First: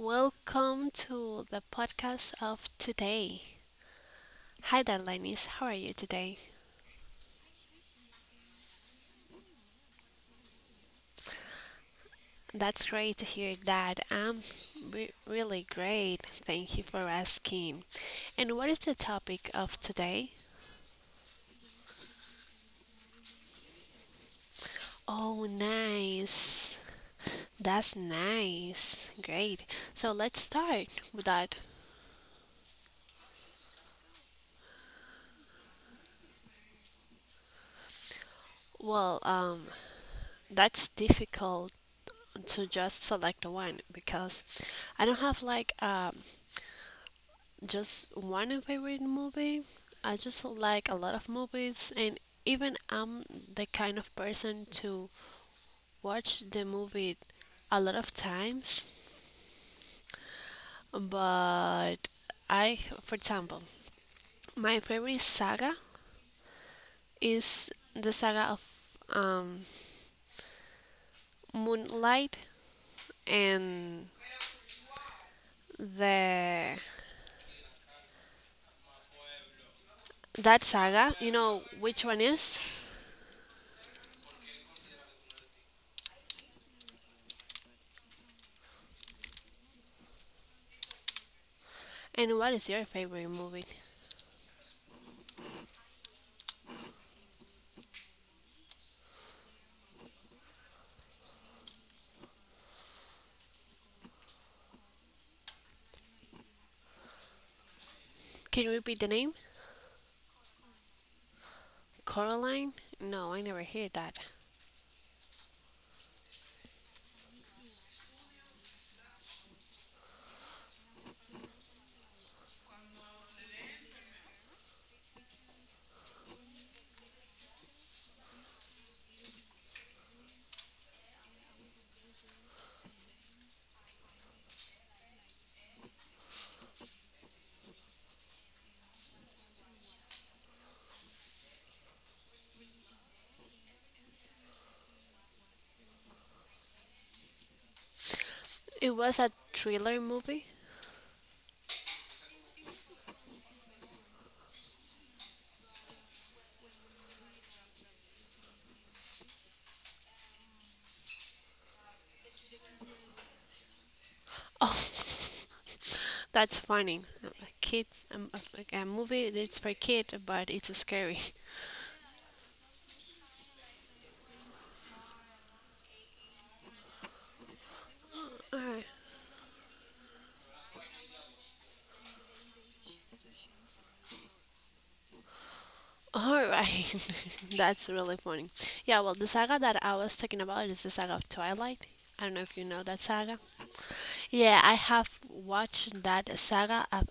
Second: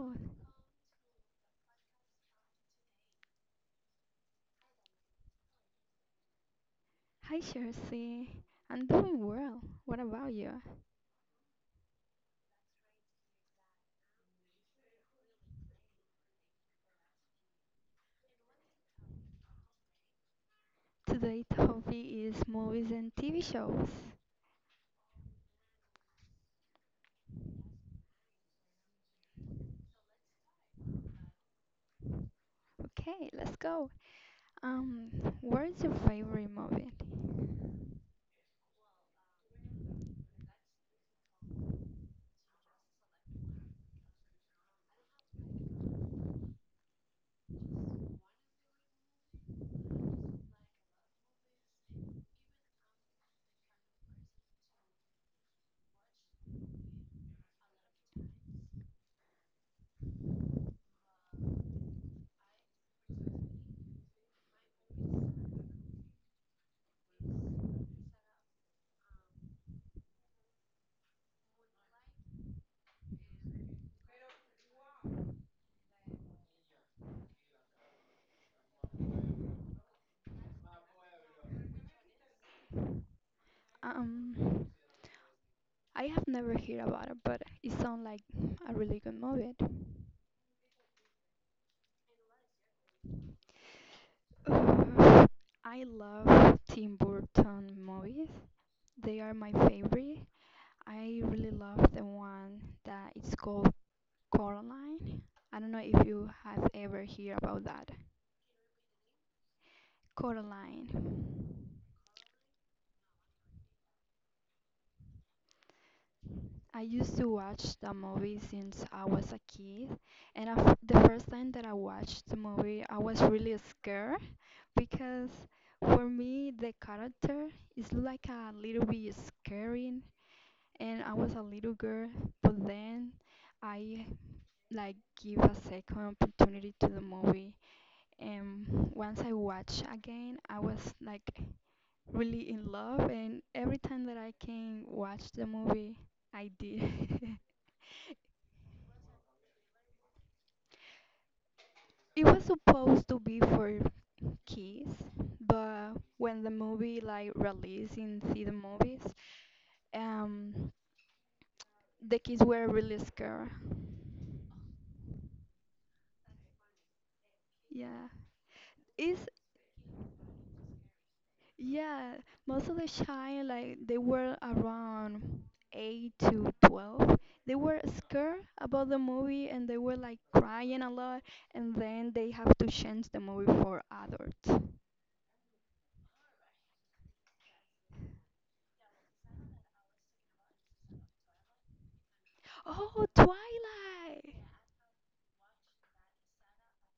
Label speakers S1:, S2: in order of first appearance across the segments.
S1: welcome to the podcast of today. Hi there, Lennis, how are you today?
S2: Hi, Chelsea. I'm doing well. What about you?
S1: That's great to hear that. Really great, thank you for asking. And what is the topic of today?
S2: Today's topic is movies and TV shows.
S1: Oh, nice. That's nice. Great. So, let's start with that.
S2: Okay, let's go. Um, what is your favorite movie?
S1: Well, um, that's difficult to just select one because I don't have just one favorite movie. I just like a lot of movies, and even I'm the kind of person to watch the movie a lot of times. But I, for example, my favorite saga is the saga of um, Moonlight and the that saga. You know which one is,
S2: Um, I have never heard about it, but it sounds like a really good movie.
S1: and what is your favorite movie?
S2: Uh, I love Tim Burton movies. They are my favorite. I really love the one that is called Coraline. I don't know if you have ever heard about that.
S1: Can you repeat the name?
S2: Coraline.
S1: Coraline? No, I never heard that.
S2: I used to watch the movie since I was a kid, and I f the first time that I watched the movie, I was really scared because for me the character is like a little bit scary, and I was a little girl, but then I like give a second opportunity to the movie, and once I watched again, I was like really in love, and every time that I can watch the movie, I did.
S1: It was a thriller movie.
S2: It was supposed to be for kids, but when the movie like released in theater movies, um, the kids were really scared.
S1: Oh, that's funny. A kid,
S2: Yeah,
S1: a, like a movie
S2: it's
S1: that's for kid, but it's scary.
S2: yeah. Most of the child like they were around 8 to 12. They were scared
S1: Alright,
S2: about the movie and they were like crying a lot. And then they have to change the movie for adults.
S1: alright. That's really funny. Yeah, well, the saga that I was talking about is the saga of Twilight. I don't know if you know that
S2: Oh,
S1: saga.
S2: Twilight!
S1: Yeah, I have watched that saga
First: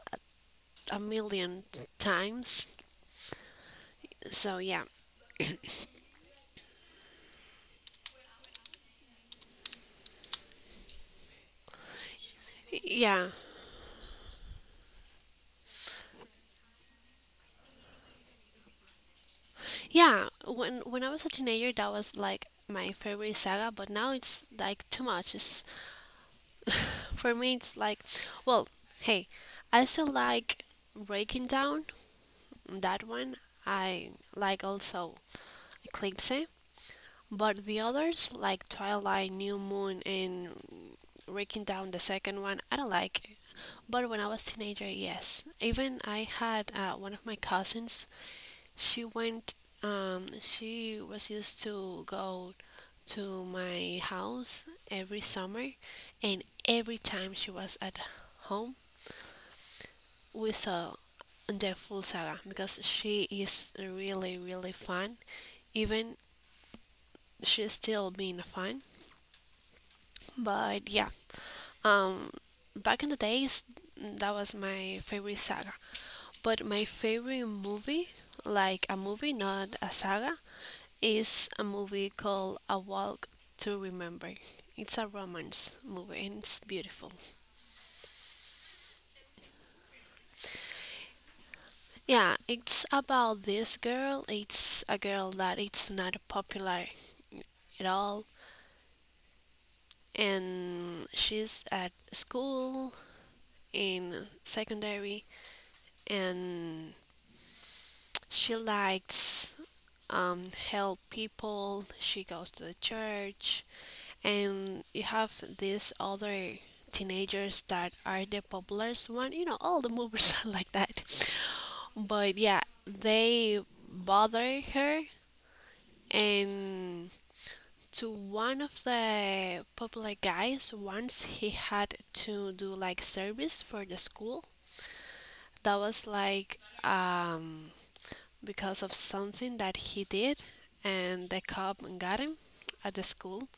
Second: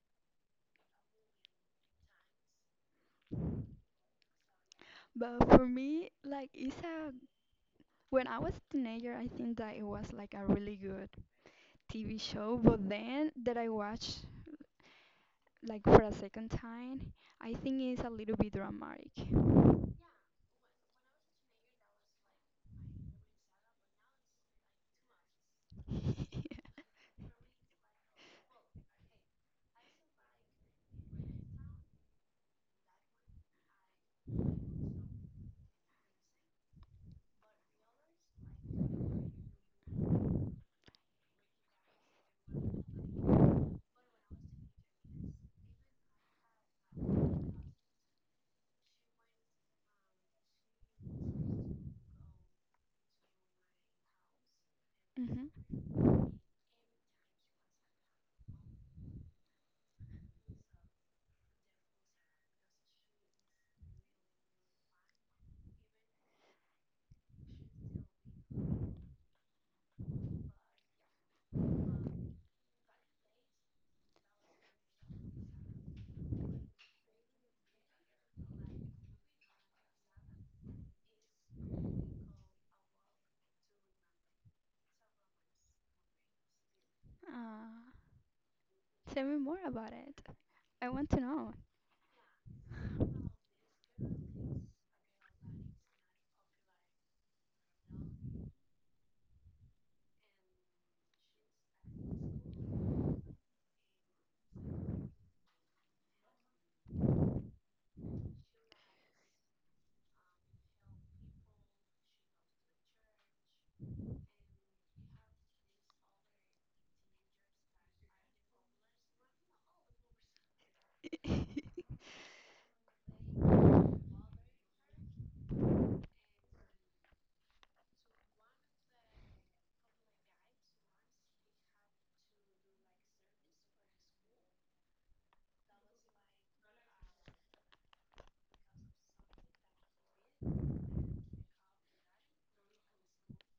S1: a million times. So yeah,
S2: But for me, like, it's a. When I was a teenager, I think that it was like a really good TV show. But
S1: yeah.
S2: then that I watched, like, for a second time, I think it's a little bit dramatic.
S1: Yeah, when I was a teenager, that was like my favorite saga, but now it's like too much. It's, for me, it's like, well, hey, I still like Breaking Down, that one. I like also Eclipse. But the others, like Twilight, New Moon, and Breaking Down, the second one, I don't like it. But when I was teenager, yes. Even I had one of my cousins. She went. She was used to go to my house every summer,
S2: Mm-hmm.
S1: and every time she was at home, we saw the full saga because she is really really fun. Even she's still being fun. But yeah, um, back in the days, that was my favorite saga. But my favorite movie, like a movie, not a saga, is a movie called A Walk to Remember. It's a romance movie and it's beautiful.
S2: Uh, tell me more about it. I want to know.
S1: Yeah, it's about this girl. It's a girl that it's not popular at all and she's at school in secondary and she likes, help people. She goes to the church, and you have these other teenagers that are the popular one. You know, all the movies are like that. But yeah, they bother her, and to one of the popular guys, once he had to do like service for the school. That was like because of something that he did, and the cop got him at the school,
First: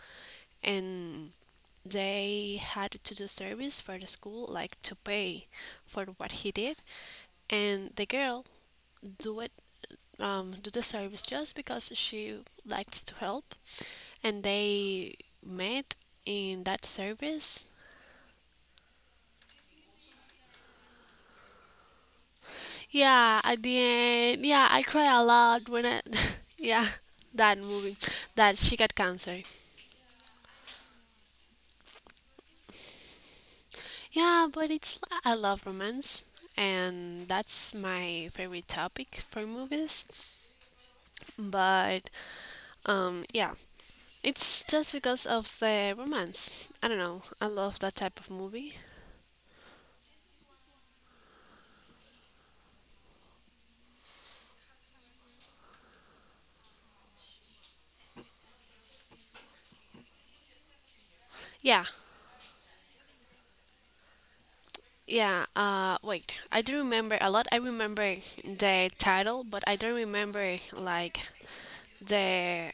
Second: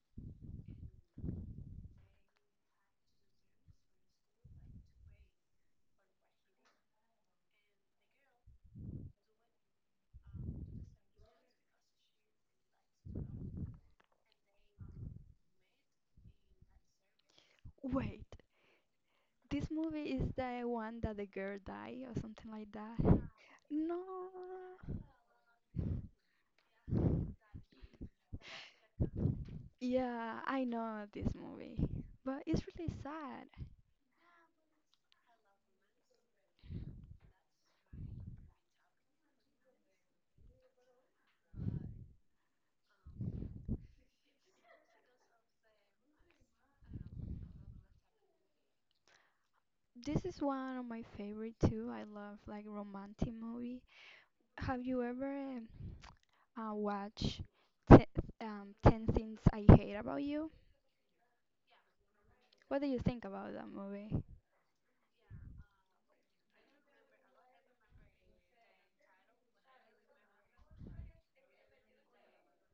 S1: and they had to do service for the school, like to pay for what he did, and the girl do it, do the service just because she likes to help, and they met in that service.
S2: Wait, this movie is the one that the girl died or something like that?
S1: Yeah, at the
S2: No.
S1: end, yeah, I cry a lot yeah, that movie, that she got cancer.
S2: Yeah, I know this movie. But it's really sad.
S1: Yeah, but I love romance and that's my favorite topic for movies. But yeah, it's just because of the romance. I don't know. I love that type of movie.
S2: This is one of my favorite too. I love like romantic movie. Have you ever watched te- Ten Things I Hate About You?
S1: Yeah.
S2: What do you think about that movie?
S1: Yeah, wait. I do remember a lot. I remember the title, but I don't remember like the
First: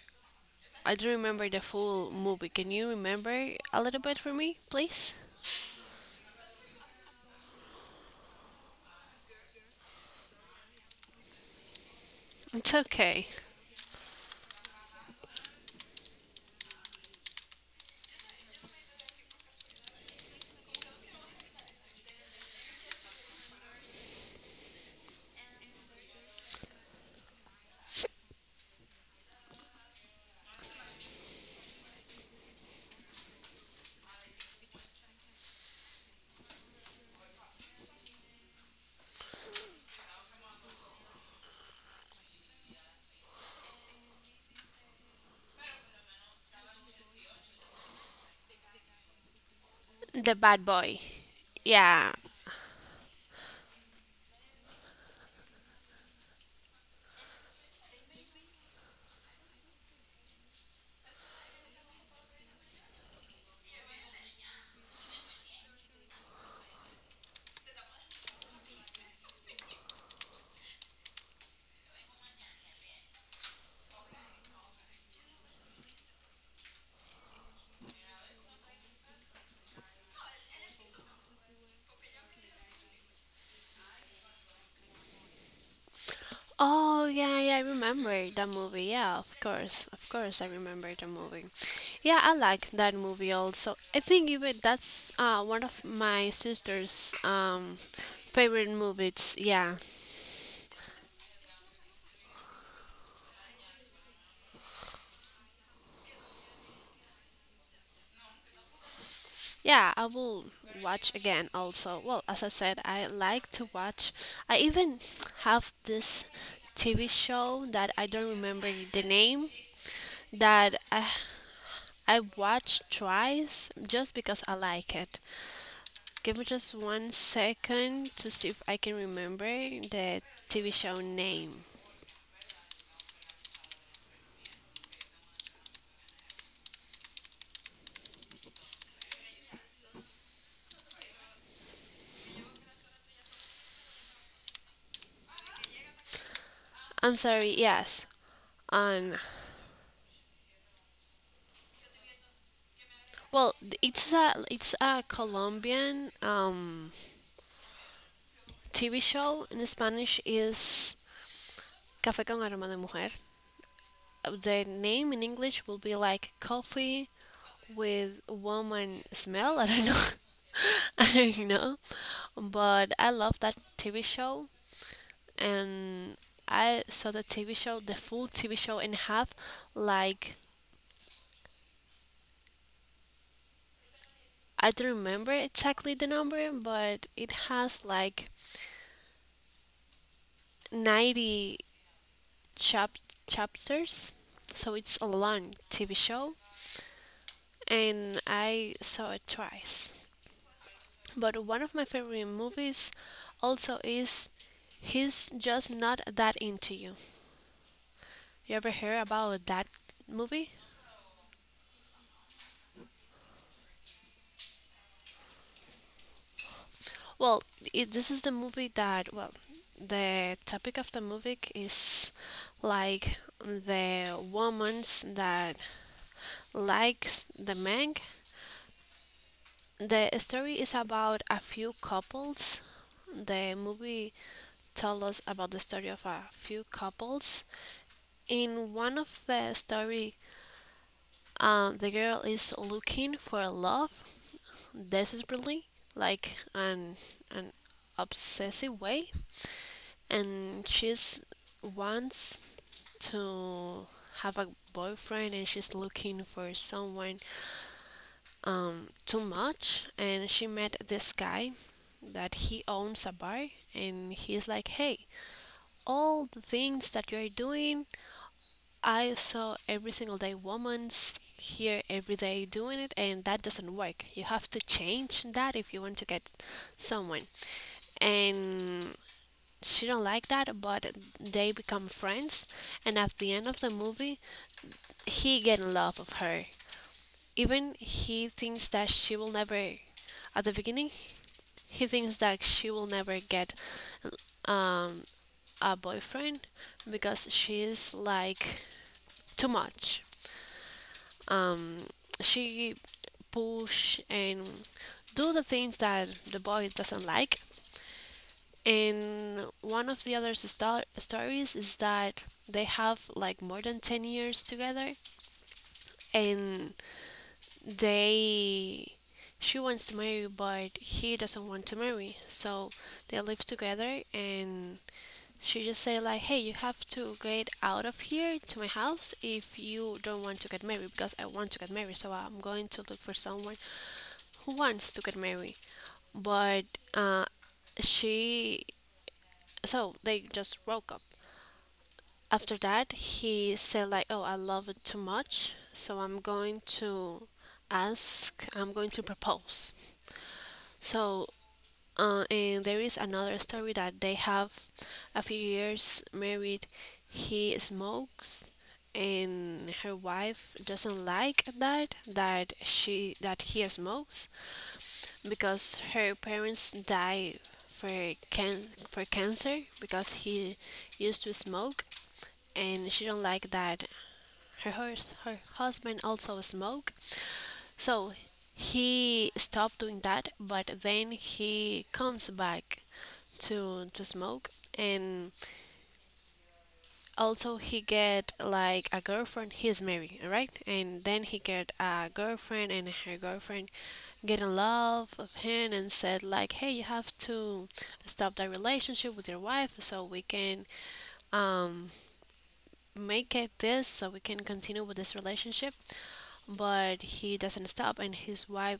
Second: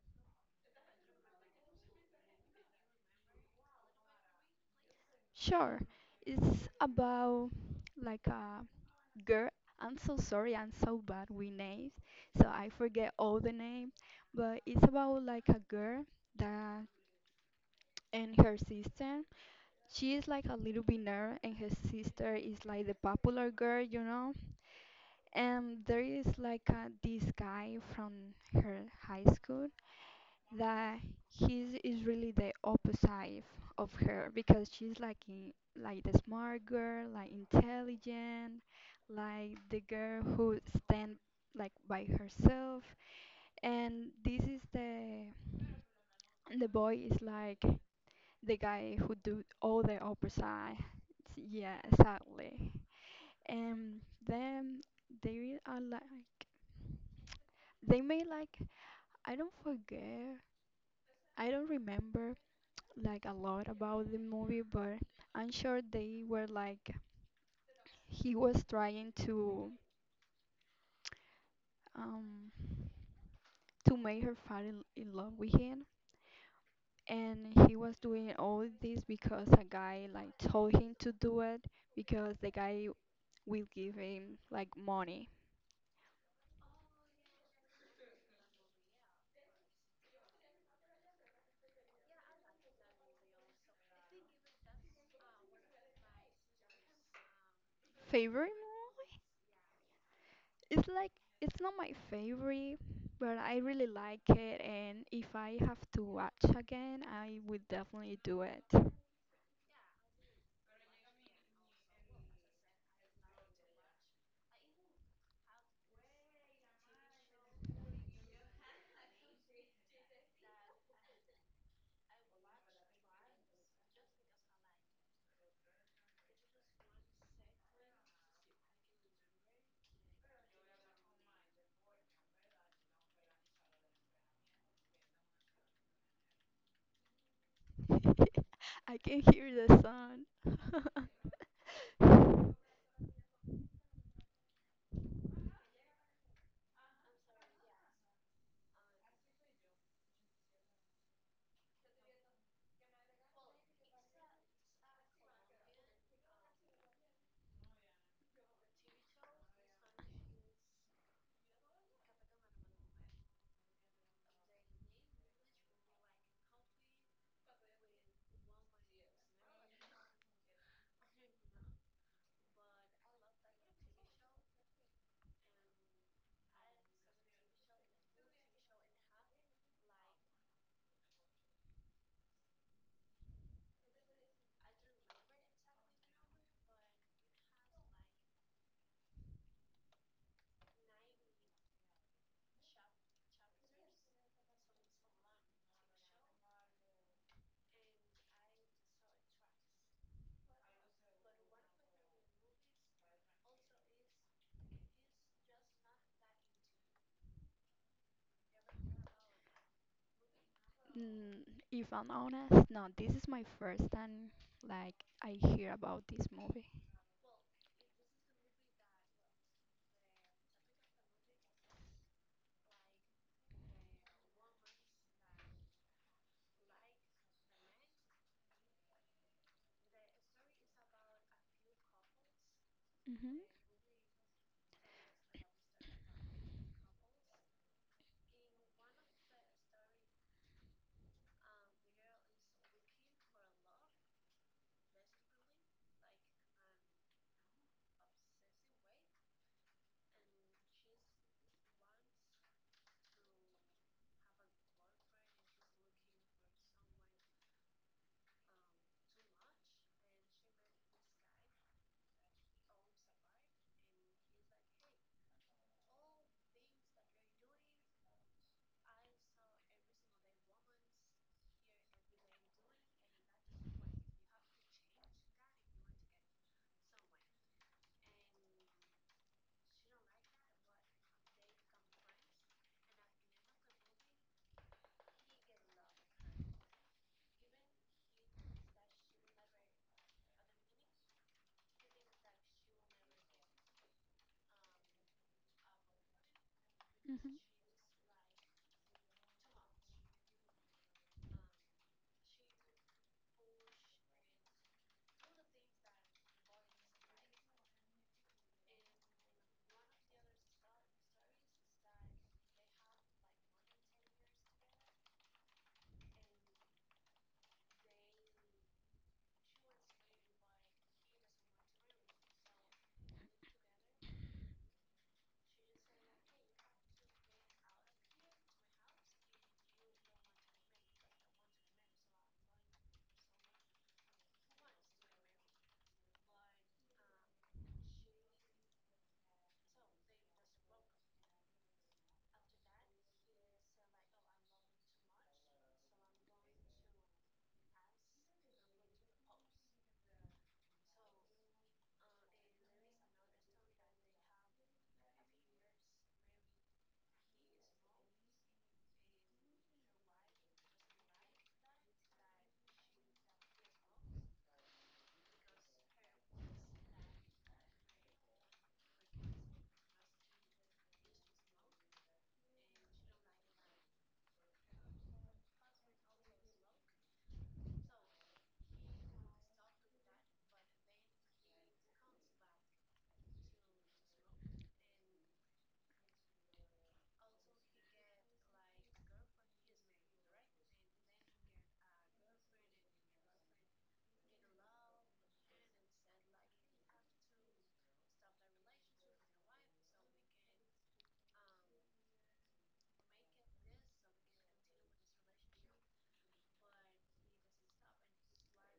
S1: I do remember the full movie. Can you remember a little bit for me, please?
S2: Sure, it's about like a girl. I'm so sorry, I'm so bad with names, so I
S1: It's
S2: forget
S1: okay.
S2: all the names. But it's about like a girl that and her sister. She is like a little bit nerd, and her sister is like the popular girl, you know. And there is like a, this guy from her high school that he is really the opposite of her because she's like in, like the smart girl, like intelligent, like the girl who stand like by herself. And this is the boy is like the guy who do all the
S1: The bad
S2: opposite.
S1: boy.
S2: Yeah,
S1: Yeah.
S2: exactly. And then they are like they made like I don't forget. I don't remember like a lot about the movie, but I'm sure they were like he was trying um to make her fall in love with him, and he was doing all this because a guy like told him to do it because the guy will give him like money.
S1: Oh yeah, yeah, I remember that movie. Yeah, of course, I remember the movie. Yeah, I like that movie also. I think even that's one of my sister's
S2: Favorite
S1: favorite
S2: movie?
S1: movies. Yeah,
S2: It's like it's not my favorite, but I really like it, and if I have to watch again, I would definitely do it.
S1: yeah, I will watch again also. Well, as I said, I like to watch. I even have this TV show that I don't remember the name that I watched twice just because I like it. Give me just 1 second to see if I can remember the TV show name.
S2: I can hear the sun.
S1: I'm sorry. Yes. Um. Well, it's a Colombian TV show. In Spanish is Café con aroma de mujer. The name in English will be like coffee with woman smell. I don't know. I don't know. But I love that TV show. And I saw the TV show, the full TV show, and have like, I don't remember exactly the number, but it has like 90 chap- chapters, so it's a long TV show, and I saw it twice. But one of my favorite movies also is He's Just Not That Into You. You ever hear about that movie?
S2: Mm, if I'm honest, no, this is my first time like I hear about this movie.
S1: Well, this is the movie that, well, the topic of the movie is like the woman's that likes the man. The story is about a few couples.
S2: hmm
S1: The movie told us about the story of a few couples. In one of the story, the girl is looking for love desperately, like an obsessive way, and she's wants to have a boyfriend and she's looking for someone, too much, and she met this guy that he owns a bar and he's like, hey, all the things that you're doing, I saw every single day, woman's here every day doing it, and that doesn't work. You have to change that if you want to get someone. And she don't like that, but they become friends, and at the end of the movie he get in love of her. Even he thinks that she will never. At the beginning, he thinks that she will never get, um, a boyfriend because
S2: hmm
S1: she's like too much. Um, she push and do the things that the boy doesn't like. And one of the other stories is that they have like more than 10 years together and they she wants to marry but he doesn't want to marry, so they live together, and she just say like, hey, you have to get out of here to my house if you don't want to get married because I want to get married, so I'm going to look for someone who wants to get married. But uh, she so they just broke up. After that he said like, oh, I love it too much, so I'm going to ask, I'm going to propose. So, and there is another story that they have a few years married. He smokes, and her wife doesn't like that that she that he smokes because her parents die for cancer because he used to smoke, and she don't like that her, her husband also smoked, so he stopped doing that. But then he comes back to smoke, and also he get like a girlfriend. He's married, right? And then he get a girlfriend, and her girlfriend get in love of him and said like, "Hey, you have to stop that relationship with your wife so we can, um, make it this so we can continue with this relationship." But he doesn't stop, and his wife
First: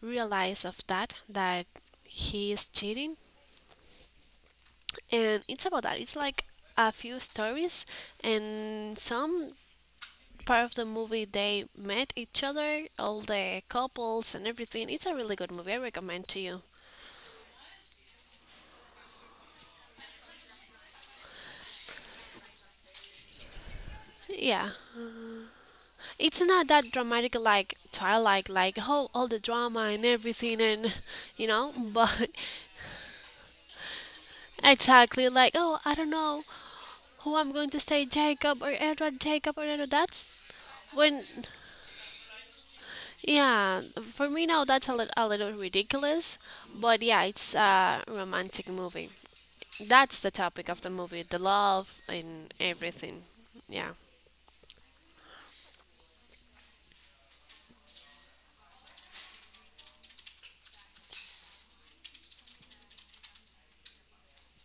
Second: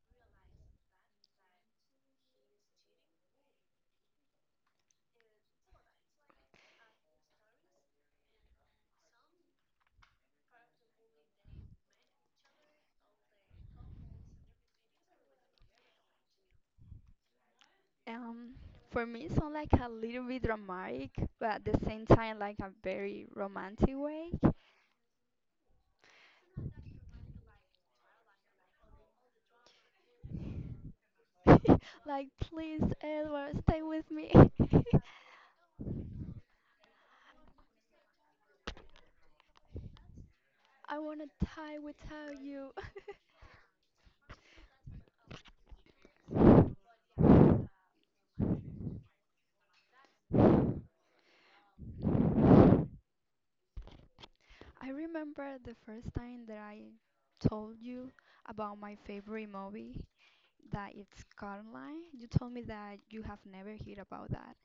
S1: realizes of that he is cheating, and it's about that. It's like a few stories, and some part of the movie they met each other, all the couples, and everything. It's a really good movie, I recommend to you.
S2: Um, for me, it's not like a little bit dramatic, but at the same time, like a very romantic way.
S1: Yeah, it's not that dramatic like Twilight, like oh, all the drama and everything, and you know.
S2: Like,
S1: But
S2: please, Edward, stay with me.
S1: exactly. Like, oh, I don't know who I'm going to say, Jacob or Edward, Jacob or Edward. That's
S2: I
S1: when,
S2: wanna die without you.
S1: yeah, for me now that's a, a little ridiculous, but yeah, it's a romantic movie. That's the topic of the movie, the love and everything. Yeah.
S2: I remember the first time that I told you about my favorite movie. That it's Carmine. You told me that you have never heard about that.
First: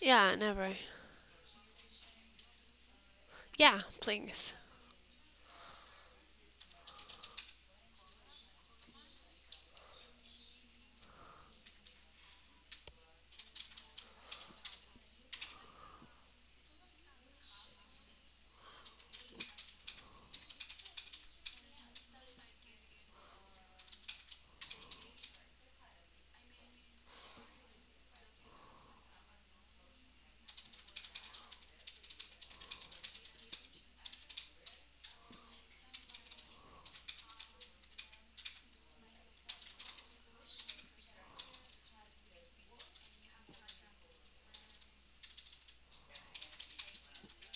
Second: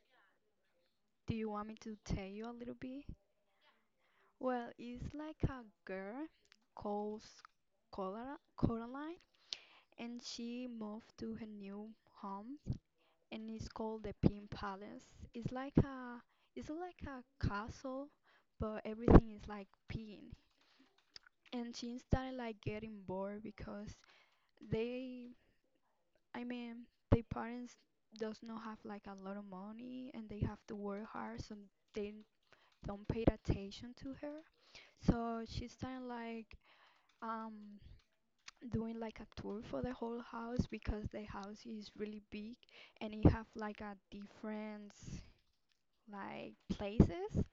S1: Yeah, never.
S2: Do you want me to tell you a little bit?
S1: Yeah, please.
S2: Well, it's like a girl called Coraline, and she moved to her new home, and it's called the Pink Palace. It's like it's like a castle, but everything is like pink. And she started like getting bored because they I mean, their parents does not have like a lot of money and they have to work hard, so they don't pay attention to her. So she started like um doing like a tour for the whole house because the house is really big and it have like a different like places.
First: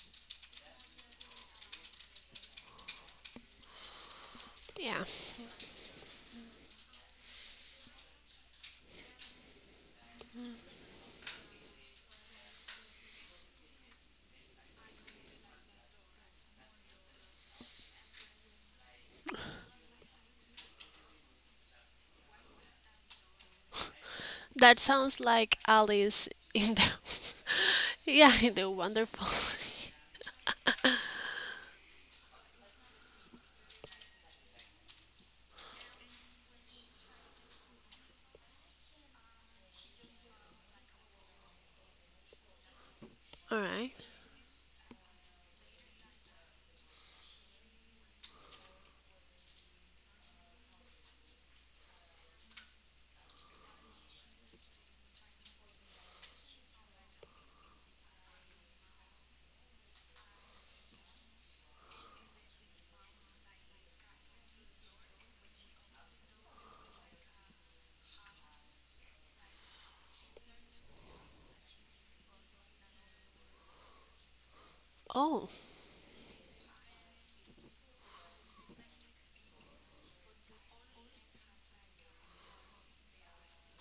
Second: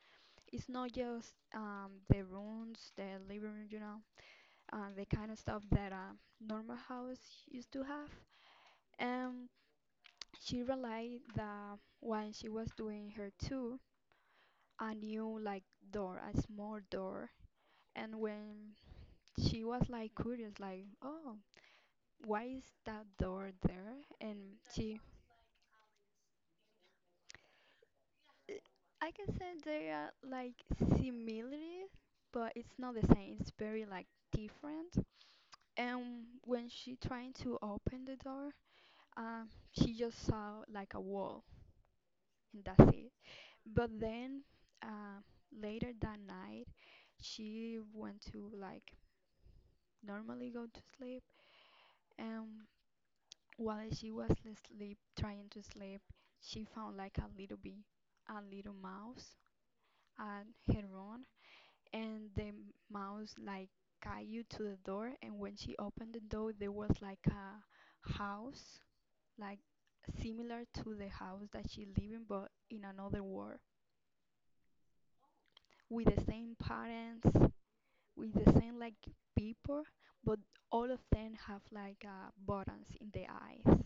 S2: It's not just the rooms, the living room, you know,
S1: Yeah.
S2: the kind of stuff that a normal house used to have. Um, She realized that when she was doing her tour, a new like door, a small door, and when she was like curious, like, oh, why is that door there? And
S1: That
S2: she,
S1: sounds like Alice in the, yeah, in the
S2: I can
S1: wonderful.
S2: say they are like similar, but it's not the same. It's very like different. And when she trying to open the door, she just saw like a wall, and that's it.
S1: All
S2: But
S1: right.
S2: then uh, later that night, she went to like normally go to sleep, and while she was asleep, trying to sleep, she found like a little bee, a little mouse at her own, and the mouse like guided to the door, and when she opened the door, there was like a house, like similar to the house that she live in, but in another world,
S1: Oh,
S2: with the same parents with the same like people, but all of them have like buttons in the eyes,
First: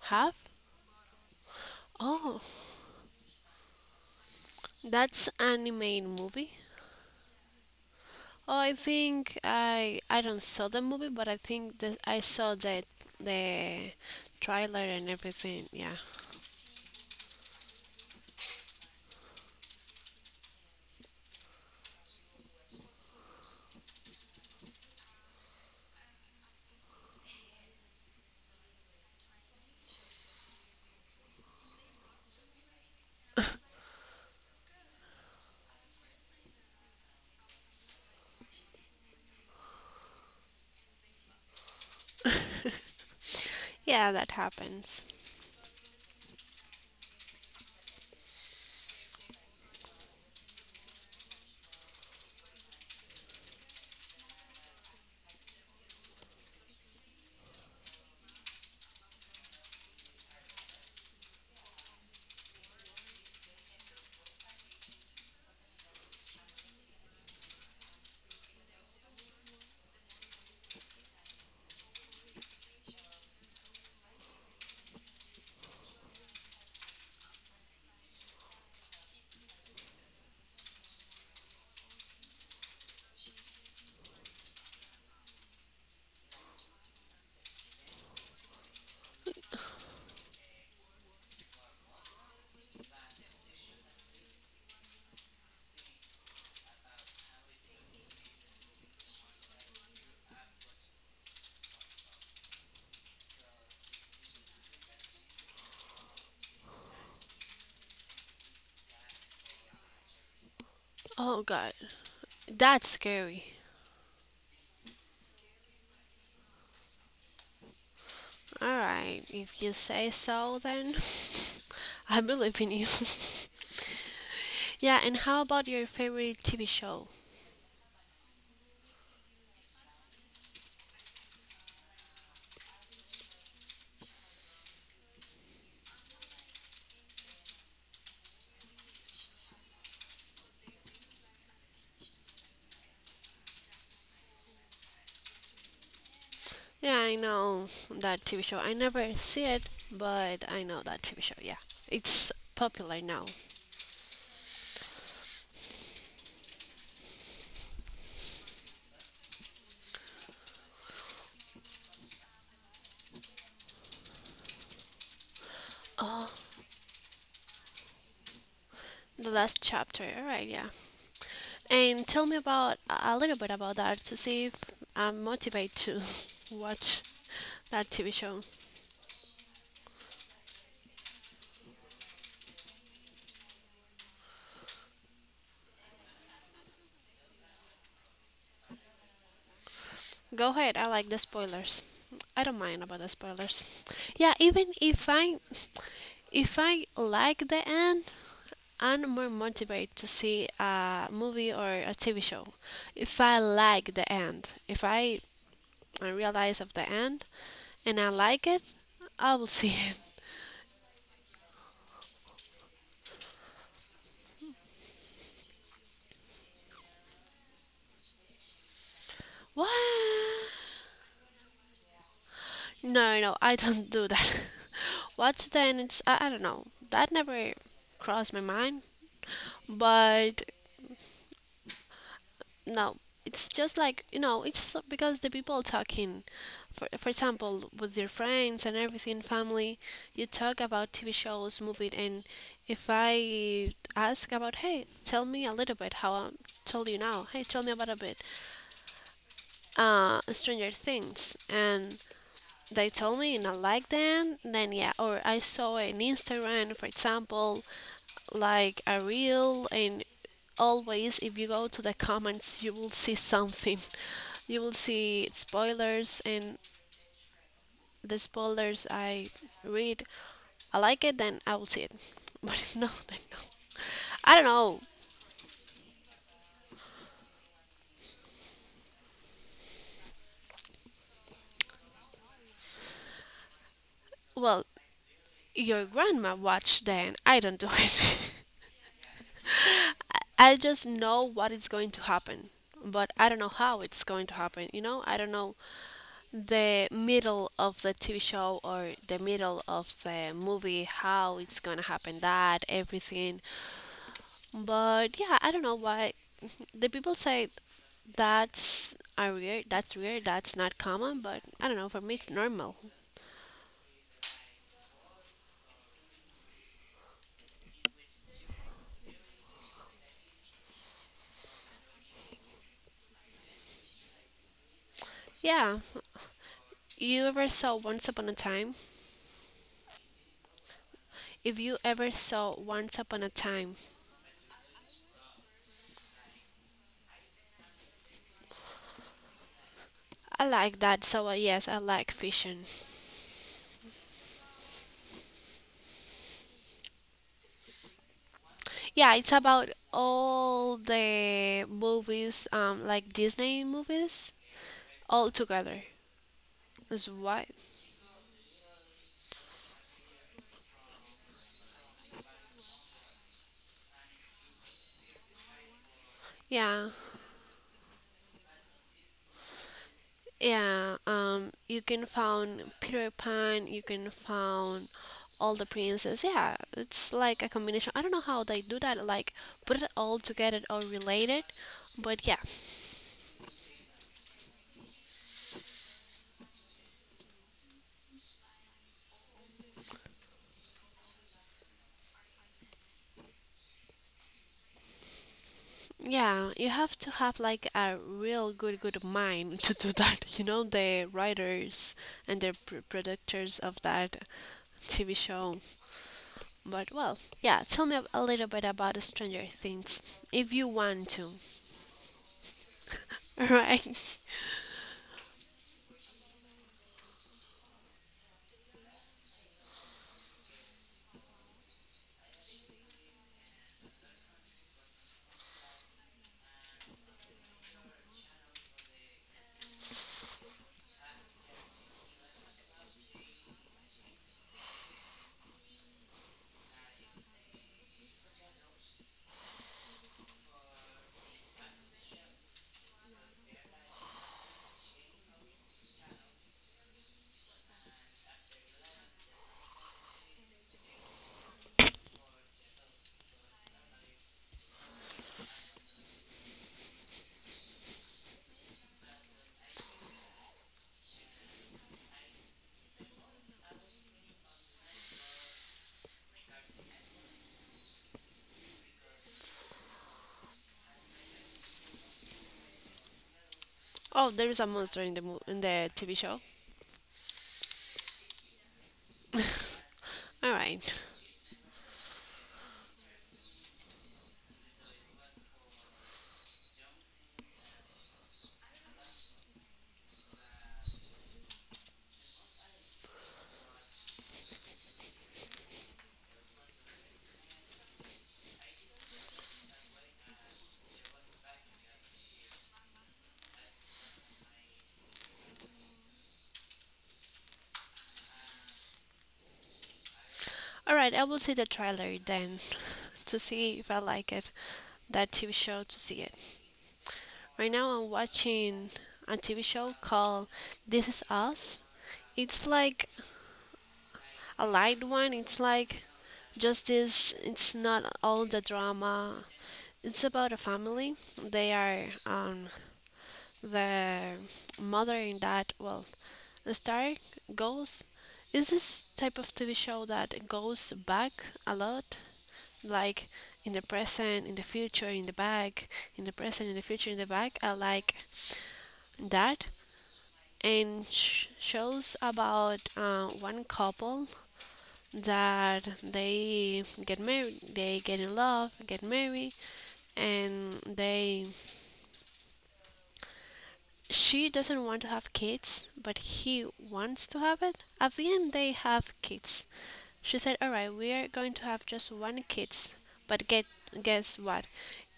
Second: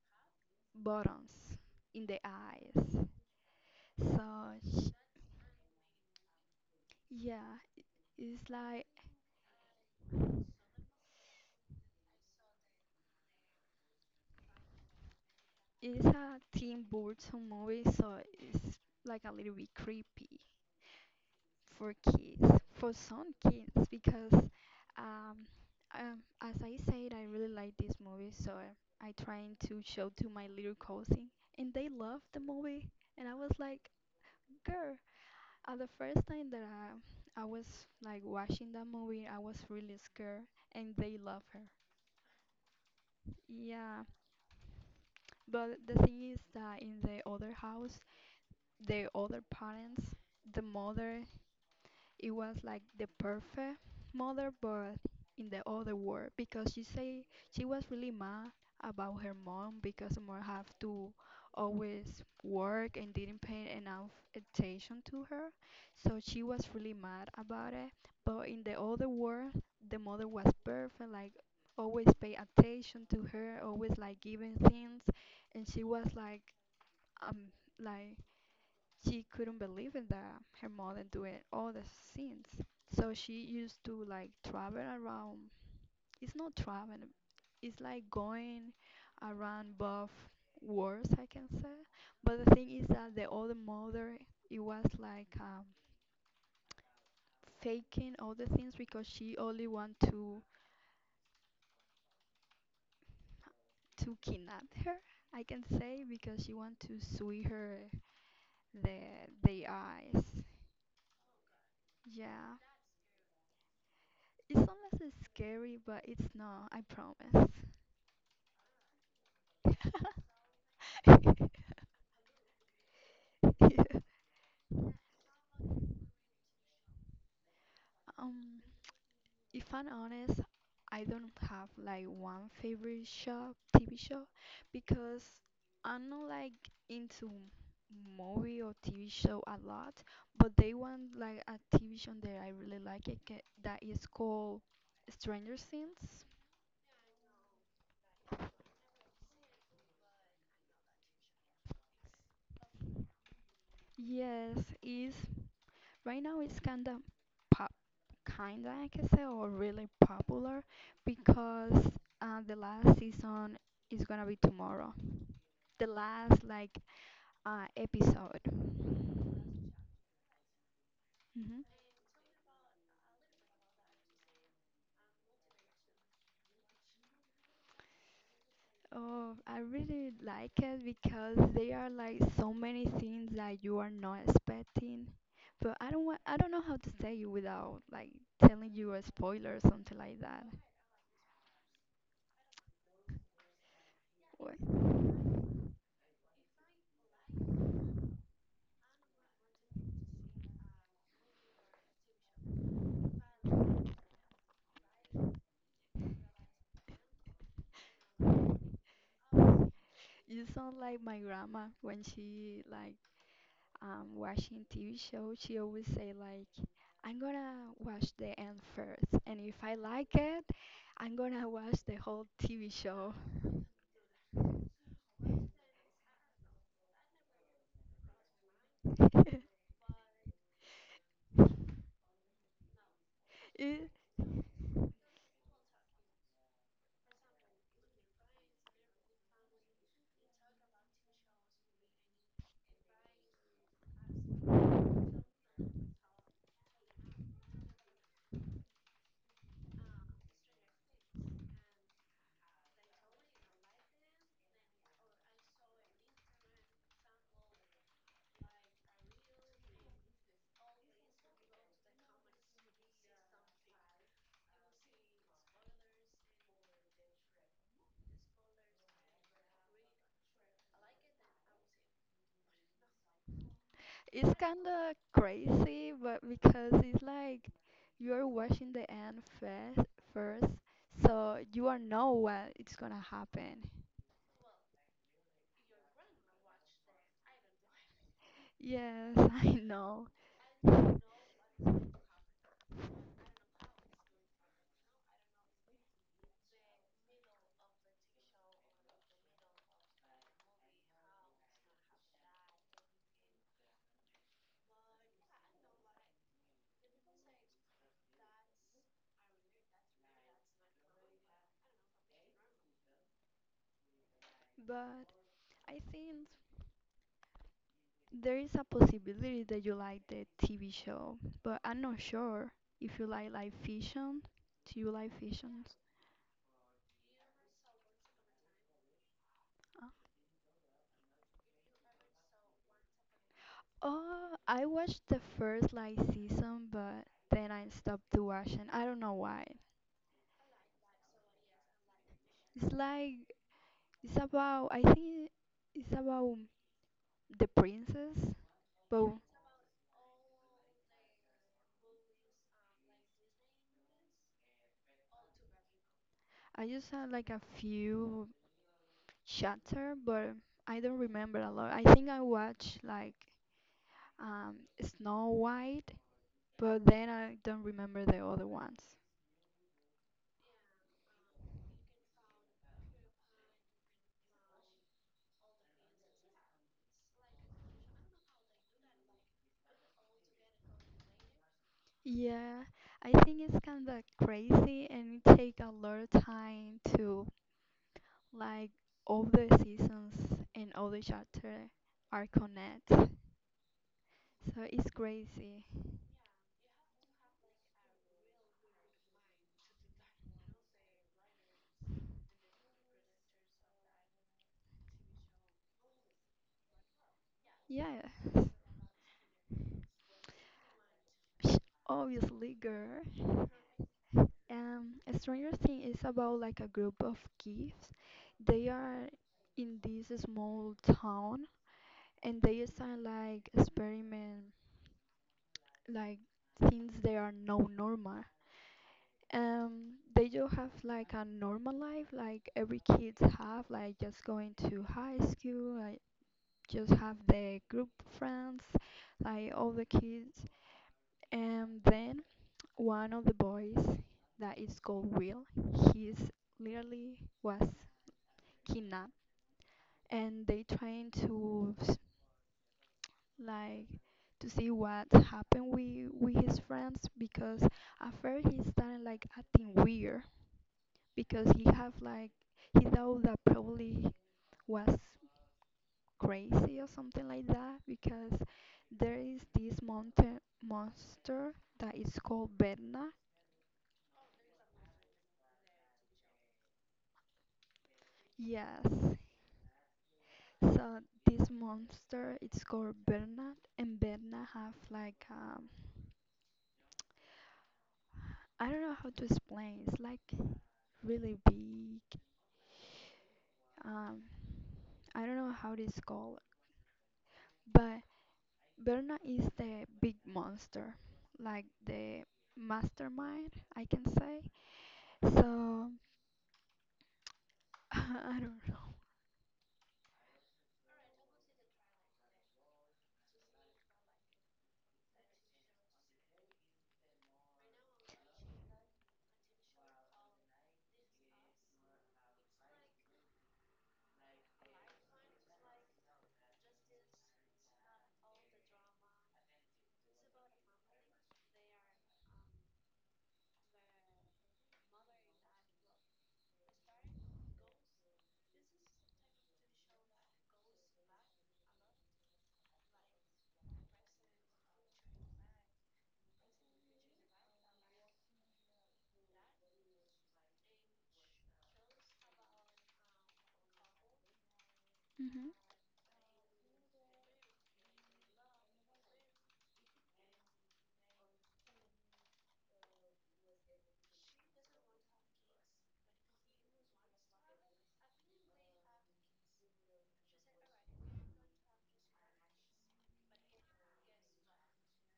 S1: have?
S2: buttons in the
S1: Oh,
S2: eyes. So sh-
S1: that's animated movie.
S2: yeah, it's
S1: Oh, I
S2: like
S1: think I don't saw the movie, but I think that I saw the the trailer and everything. Yeah,
S2: it's a Tim Burton movie, so it's like a little bit creepy for kids, for some kids, because um, as I said, I really like this movie, so I trying to show to my little cousin, and they love the movie, and I was like, girl. The first time that I was like watching that movie, I was really scared, and they love her. Yeah,
S1: yeah, that happens.
S2: but the thing is that in the other house, the other parents, the mother. It was like the perfect mother bird in the other world because she say she was really mad about her mom because mom have to always work and didn't pay enough attention to her. So she was really mad about it. But in the other world, the mother was perfect, like always pay attention to her, always like giving things, and she was um like she couldn't believe it that her mother doing all the scenes. So she used to like travel around. It's not traveling. It's like going around both worlds, I can say. But the thing is that the other mother, it was like faking all the things because she only want to kidnap her, I can say, because she want to sue her the eyes.
S1: Oh God,
S2: Yeah.
S1: that's scary.
S2: It's almost scary, but it's not, I promise.
S1: All right, if you say so, then I believe in you. Yeah, and how about your favorite TV show?
S2: Um, if I'm honest, I don't have like one favorite show, TV show, because I'm not like into movie or TV show a lot, but they want like a TV show that I really like it that is called Stranger Things.
S1: Yeah, I know that TV show. I never see it, but I know that TV show. Yeah, it's popular now.
S2: Yes, is right now it's kind of kinda, I can say, or really popular because the last season is gonna be tomorrow. The
S1: Oh,
S2: last like episode.
S1: the last chapter, right? Yeah.
S2: hmm
S1: And tell me about a little bit about that to see if I'm motivated to watch that TV show.
S2: Oh, I really like it because there are like so many things that you are not expecting. But I don't want, I don't know how to say it without like telling you a spoiler or something like that.
S1: Go ahead. I like the spoilers. I don't mind about the spoilers. Yeah, even
S2: What?
S1: if I like the end, I'm more motivated to see a movie or a TV show. If I like the end, if I I realize of the end, and I like it, I will see it.
S2: You sound like my grandma when she like watching TV shows, she always say like, "I'm gonna watch the end first, and if
S1: What?
S2: I like it, I'm gonna watch the whole TV show."
S1: No, no, I don't do that. Watch then it's I don't know. That never crossed my mind. But no, it's just
S2: It
S1: like, you know, it's because the people talking for example with your friends and everything family, you talk about TV shows, movies, and if I ask about, hey, tell me a little bit how I told you now. Hey, tell me about a bit. Stranger Things, and they told me and I like them, then yeah. Or I saw an Instagram, for example, like a reel, and always if you go to the comments, you will see something. You will see spoilers, and the spoilers I read, I like it, then I will see it. But if no, then no.
S2: it's
S1: I don't
S2: kind
S1: know.
S2: of crazy, but because it's like you're watching the end first, so you don't know what it's gonna happen.
S1: Well, your grandma watched then. I don't do it.
S2: Yes, I know,
S1: I just know what is going to happen, but I don't know how it's going to happen. I don't know the middle of the TV show or the middle of the movie, how it's gonna happen, that everything. But yeah, I don't know why the people say that's a rare, that's not common. But I don't know, for me it's normal.
S2: but I think there is a possibility that you like the TV show, but I'm not sure if you like fiction. Do you like fictions?
S1: Yeah, you ever saw Once Upon a Time?
S2: Uh,
S1: If you ever saw Once Upon a Time,
S2: Oh, I watched the first like season, but then I stopped to watching. I don't know why.
S1: I like that. So yes, I like fiction.
S2: It's like it's about I think it's about the princess,
S1: Yeah,
S2: but
S1: it's about all the movies, like Disney movies all together.
S2: I just saw
S1: That's
S2: like a
S1: why.
S2: few chapter, but I don't remember a lot. I think I watched like Snow White, but
S1: Yeah,
S2: then I don't remember the other ones.
S1: yeah. You can find Peter Pan. You can find all the princess. Yeah, it's like a combination. I don't know how they do that. Like put it all together or related. But yeah,
S2: Yeah, I think it's kind of crazy and it take a lot of time to like all the seasons and all the chapter are connect. So it's crazy.
S1: yeah. You have to have like a real good mind to do that. The writers and the producers of that TV show. But well, yeah. Tell me
S2: Yeah,
S1: a little bit about Stranger Things if you want to.
S2: sh- obviously, girl.
S1: All right.
S2: Stranger Things is about like a group of kids. They are in this small town and they start like experiment like things they are not normal. They just have like a normal life, like every kids have, like just going to high school, like just have the group friends, like all the kids. And then one of the boys that is called Will, he's literally was kidnapped, and they trying to like to see what happened with his friends because at first he started like acting weird because he have like he thought that probably was crazy or something like that because there is this mountain monster that is called Bernard.
S1: Oh, there is a monster in the in the TV show.
S2: Yes.
S1: All right.
S2: So this monster it's called Bernard and Bernard have like I don't know how to explain. It's like really big. Um I don't know how it is called, but Berna is the big monster, like the mastermind, I can say. So, I don't know.
S1: All right. I will see the trailer then to see if I like it. That TV show to see it. Right now I'm watching a TV show called This Is Us. It's like a light one. It's like just this. It's not all the drama. It's about a family. They are the mother and dad. Well, The Star goes is this type of TV show that goes back a lot, like in the present, in the future, in the back, in the present, in the future, in the back. I like that. And shows about one couple
S2: Hmm.
S1: that they get married, they get in love, get married, and they she doesn't want to have kids, but he wants to have it. At the end, they have kids. She said, "All right, we are going to have just one kids." But get guess what?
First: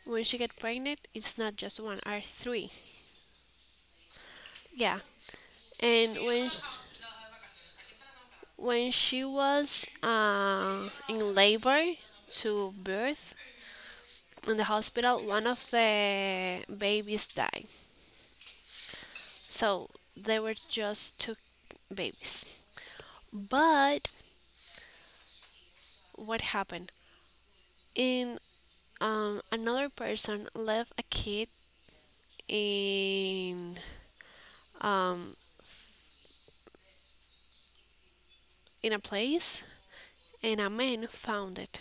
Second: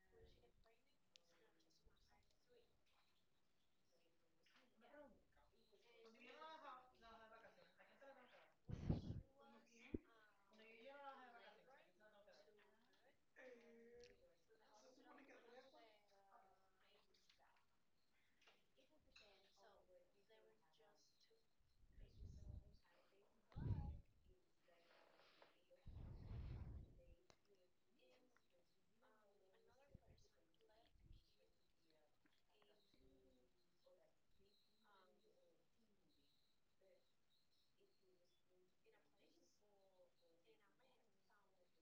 S1: When she get pregnant, it's not just one, are three. Yeah. And when when she was in labor to birth in the hospital, one of the babies died. So there were just two babies. But what happened? And another person left a kid in um, in a place, and a man found it.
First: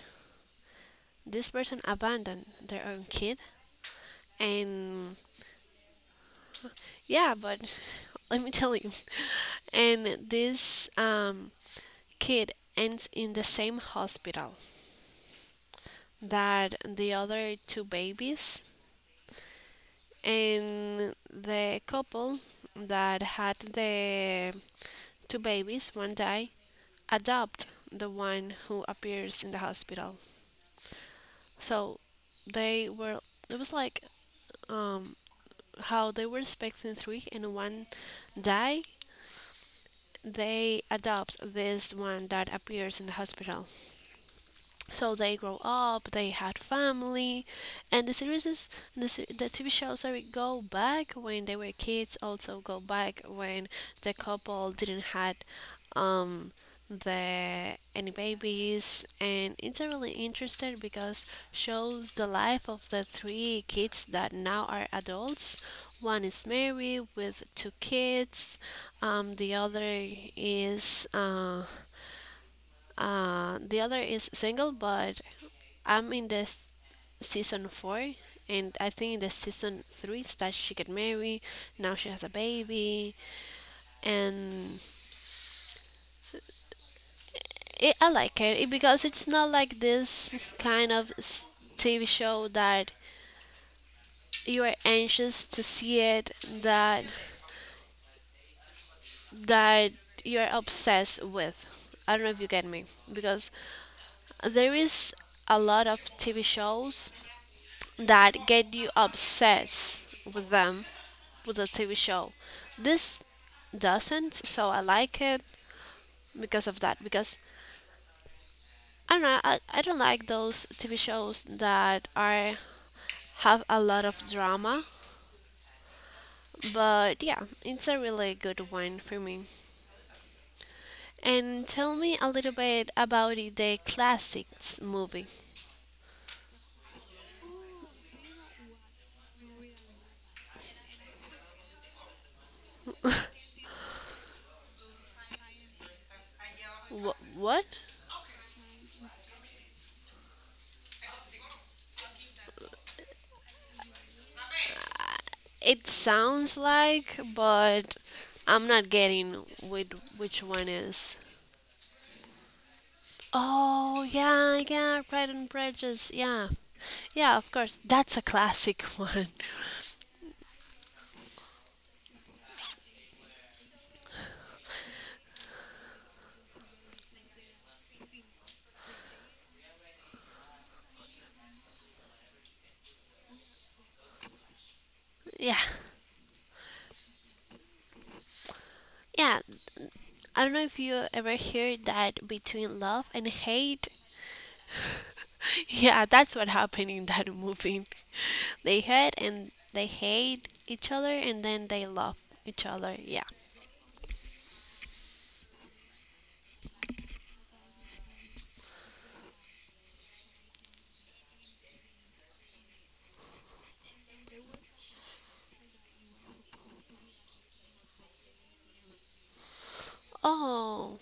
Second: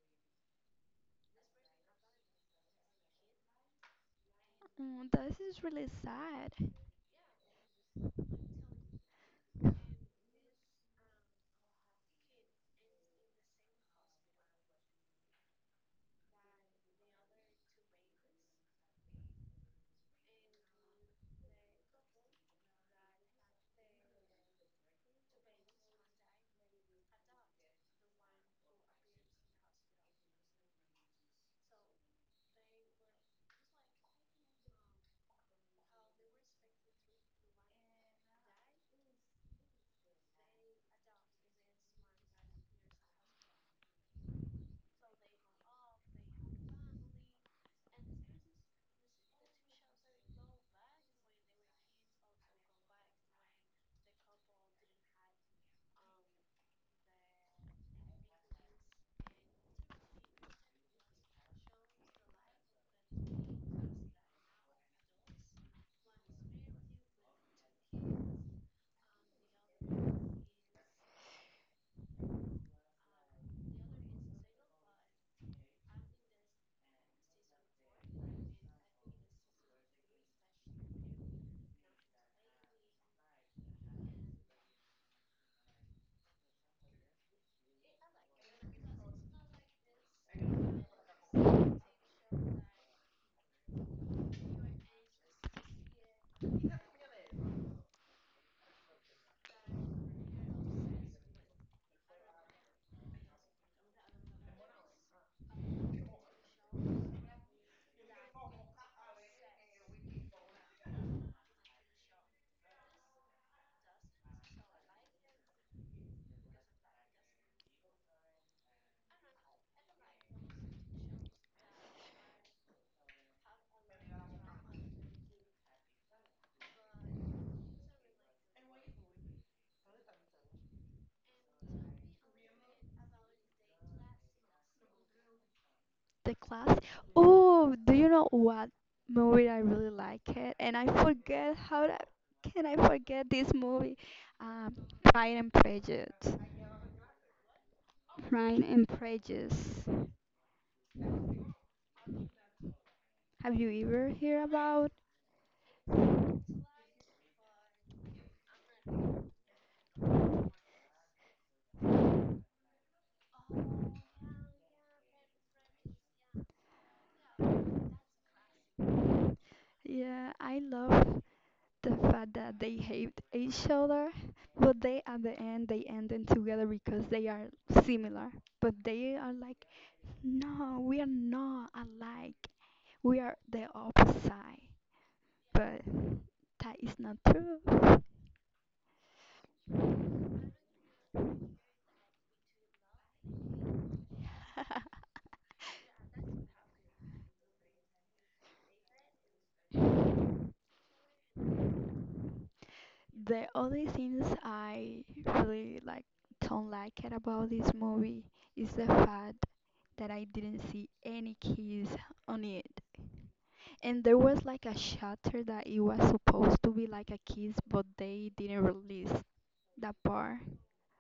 S1: This person abandoned their own kid,
S2: Mm,
S1: and
S2: this is really sad.
S1: yeah, but let me tell you, and this kid ends in the same hospital that the other two babies, and the couple that had the two babies, one died, adopt the one who appears in the hospital. So they were it was like um how they were expecting three and one die, they adopt this one that appears in the hospital. So they grow up, they had family. And the series is the TV shows, sorry, go back when they were kids, also go back when the couple didn't had um the any babies. And it's a really interesting because shows the life of the three kids that now are adults. One is married with two kids. The other is The other is single. But I'm in this season four, and I think in the season three is that she get married. Now she has a baby, and I like it because it's not like this kind of TV show that you are anxious to see it, that that you are obsessed with. I don't know if you get me because there is a lot of TV shows that get you obsessed with them, with the TV show. This doesn't, so I like it because of that. Because I don't know, I don't like those TV shows that are have a lot of drama. But yeah, it's a really good one for me. And tell me a little bit about the classics movie.
S2: The class. Oh, do you know what movie I really like it? And I forget how to, can I forget this movie? Um, Pride and Prejudice.
S1: What?
S2: Prejudice. Have you ever heard about?
S1: It sounds like, but I'm not getting with which one is. Oh, yeah, Pride and Prejudice. Yeah. Yeah, of course. That's a classic one.
S2: Yeah, I love the fact that they hate each other, but they at the end they end in together because they are similar. But they are like, no, we are not alike. We are the opposite.
S1: Yeah.
S2: But that is not true.
S1: Yeah. I don't know if you ever hear that between love and hate. Yeah, that's what happened in that movie. They hate and they hate each other, and then they love each other. Yeah.
S2: The only things I really like don't like it about this movie is the fact that I didn't see any kiss on it. And there was like a shutter that it was supposed to be like a kiss, but they didn't release that part.
S1: Oh,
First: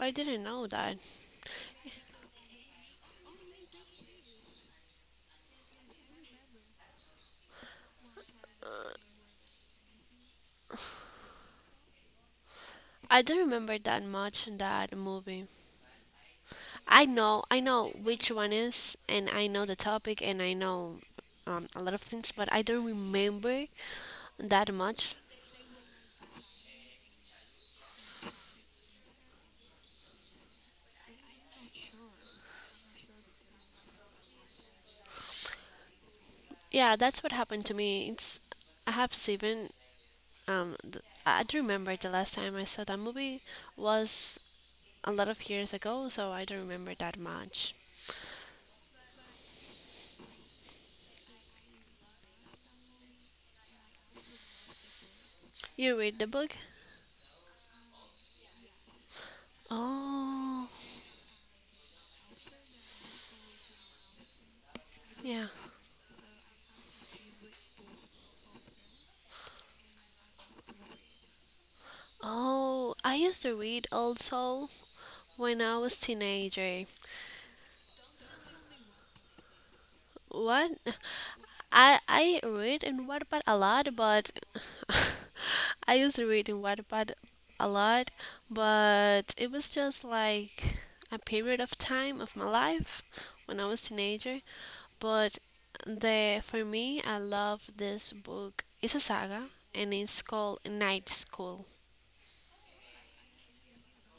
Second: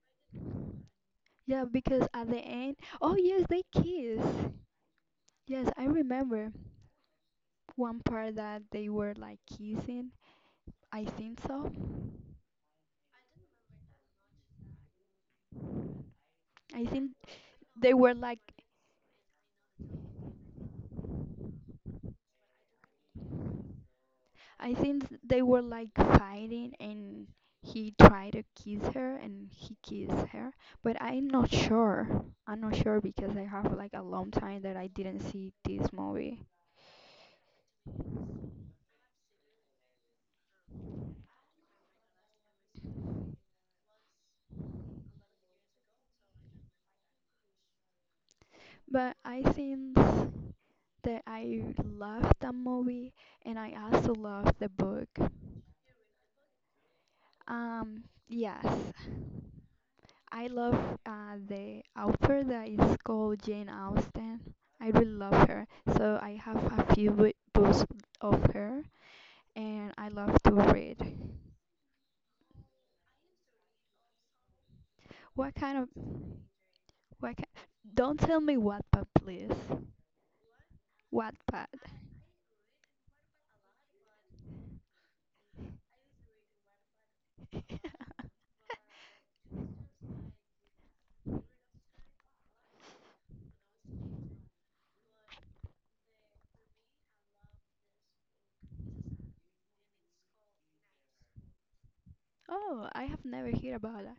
S1: I didn't know that.
S2: Yeah, because at the end, oh yes, they kiss. Yes, I remember one part that they were like kissing. I think so.
S1: I don't remember that much in that movie.
S2: I think
S1: I know
S2: they were
S1: which
S2: like,
S1: one is, and I know the topic, and I know a lot of things, but I don't remember that
S2: I think
S1: much.
S2: they were like fighting, and he tried to kiss her, and he kissed her. But I'm not sure. I'm not sure because I have like a long time that I didn't see this movie.
S1: Yeah, that's what happened to me. It's I have seven. I I don't remember the last time I saw that movie was a lot of years ago, so I don't remember that much.
S2: But I think that I love the movie and I also love the book.
S1: You read the book?
S2: Yes, I
S1: Oh,
S2: love the author that is called Jane Austen. I really love
S1: yeah.
S2: her. So I have a few books of her and I love to read.
S1: Oh, I used to read also
S2: What
S1: when
S2: kind
S1: I
S2: of
S1: was teenager.
S2: what ki don't tell me Wattpad please.
S1: What?
S2: Wattpad.
S1: I read in Wattpad a lot, but I used to read in Wattpad a lot, but it was just like a period of time of my life when I was teenager. But the for me, I love this book. It's a saga, and it's called Night School.
S2: Oh, I have never heard about that.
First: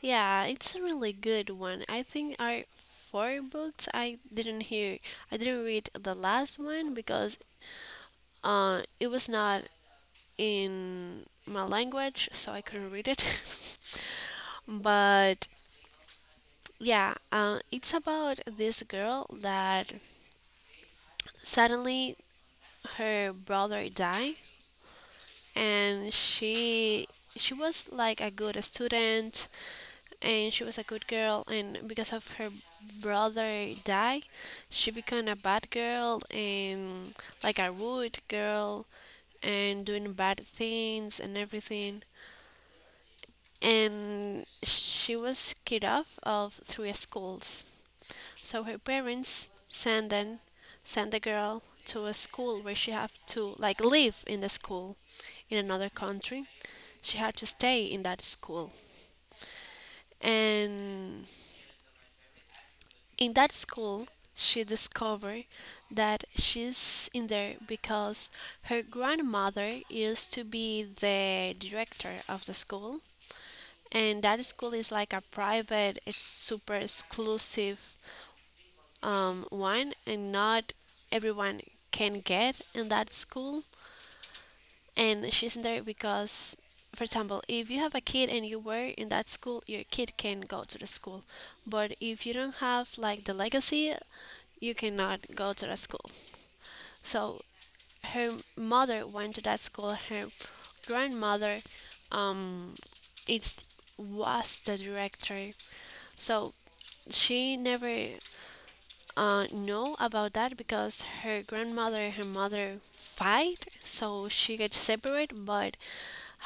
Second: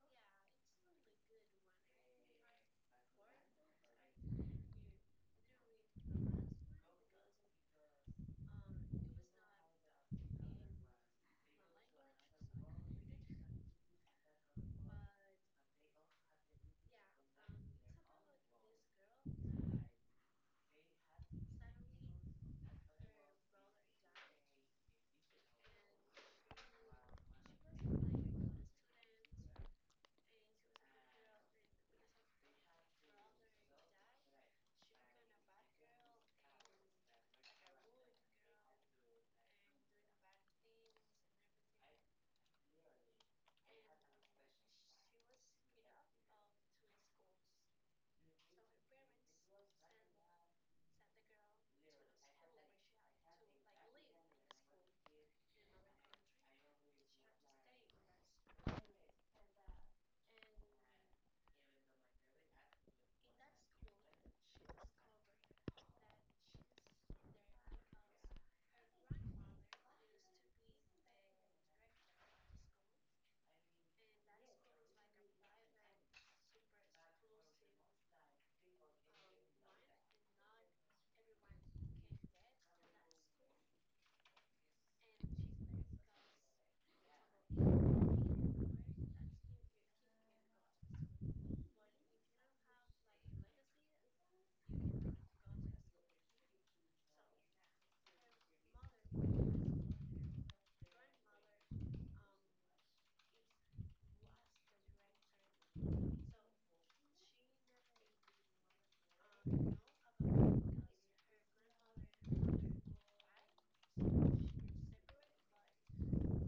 S1: Yeah, it's a really good one. I think our four books I didn't read the last one because it was not in my language, so I couldn't read it. But yeah, it's about this girl that suddenly her brother died, and she was like a good student, and she was a good girl, and because of her brother die, she became a bad girl and like a rude girl, and doing bad things and everything. And she was kicked off of three schools. So her parents send the girl to a school where she have to like live in the school in another country. She had to stay in that school, and in that school she discovered that she's in there because her grandmother used to be the director of the school. And that school is like a private, it's super exclusive one, and not everyone can get in that school. And she's in there because, for example, if you have a kid and you were in that school, your kid can go to the school, but if you don't have like the legacy, you cannot go to the school. So her mother went to that school, her grandmother um, it was the director. So she never know about that because her grandmother and her mother fight, so she gets separated. But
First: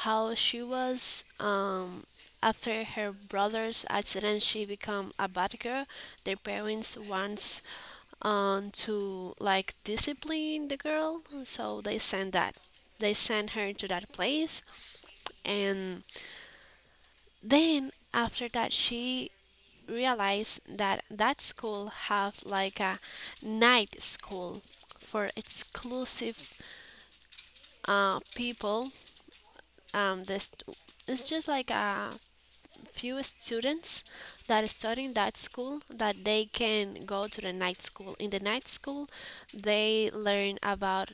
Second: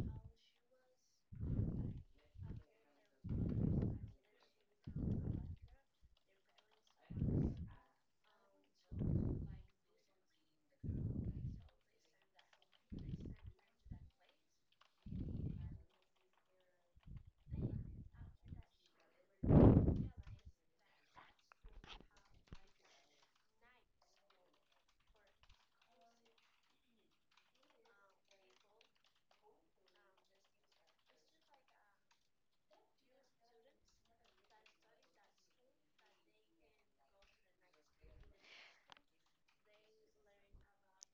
S1: how she was after her brother's accident, she become a bad girl. Their parents wants to like discipline the girl, so they send that. They send her to that place, and then after that she realized that that school have like a night school for exclusive people. This it's just like a few students that study in that school that they can go to the night school. In the night school, they learn about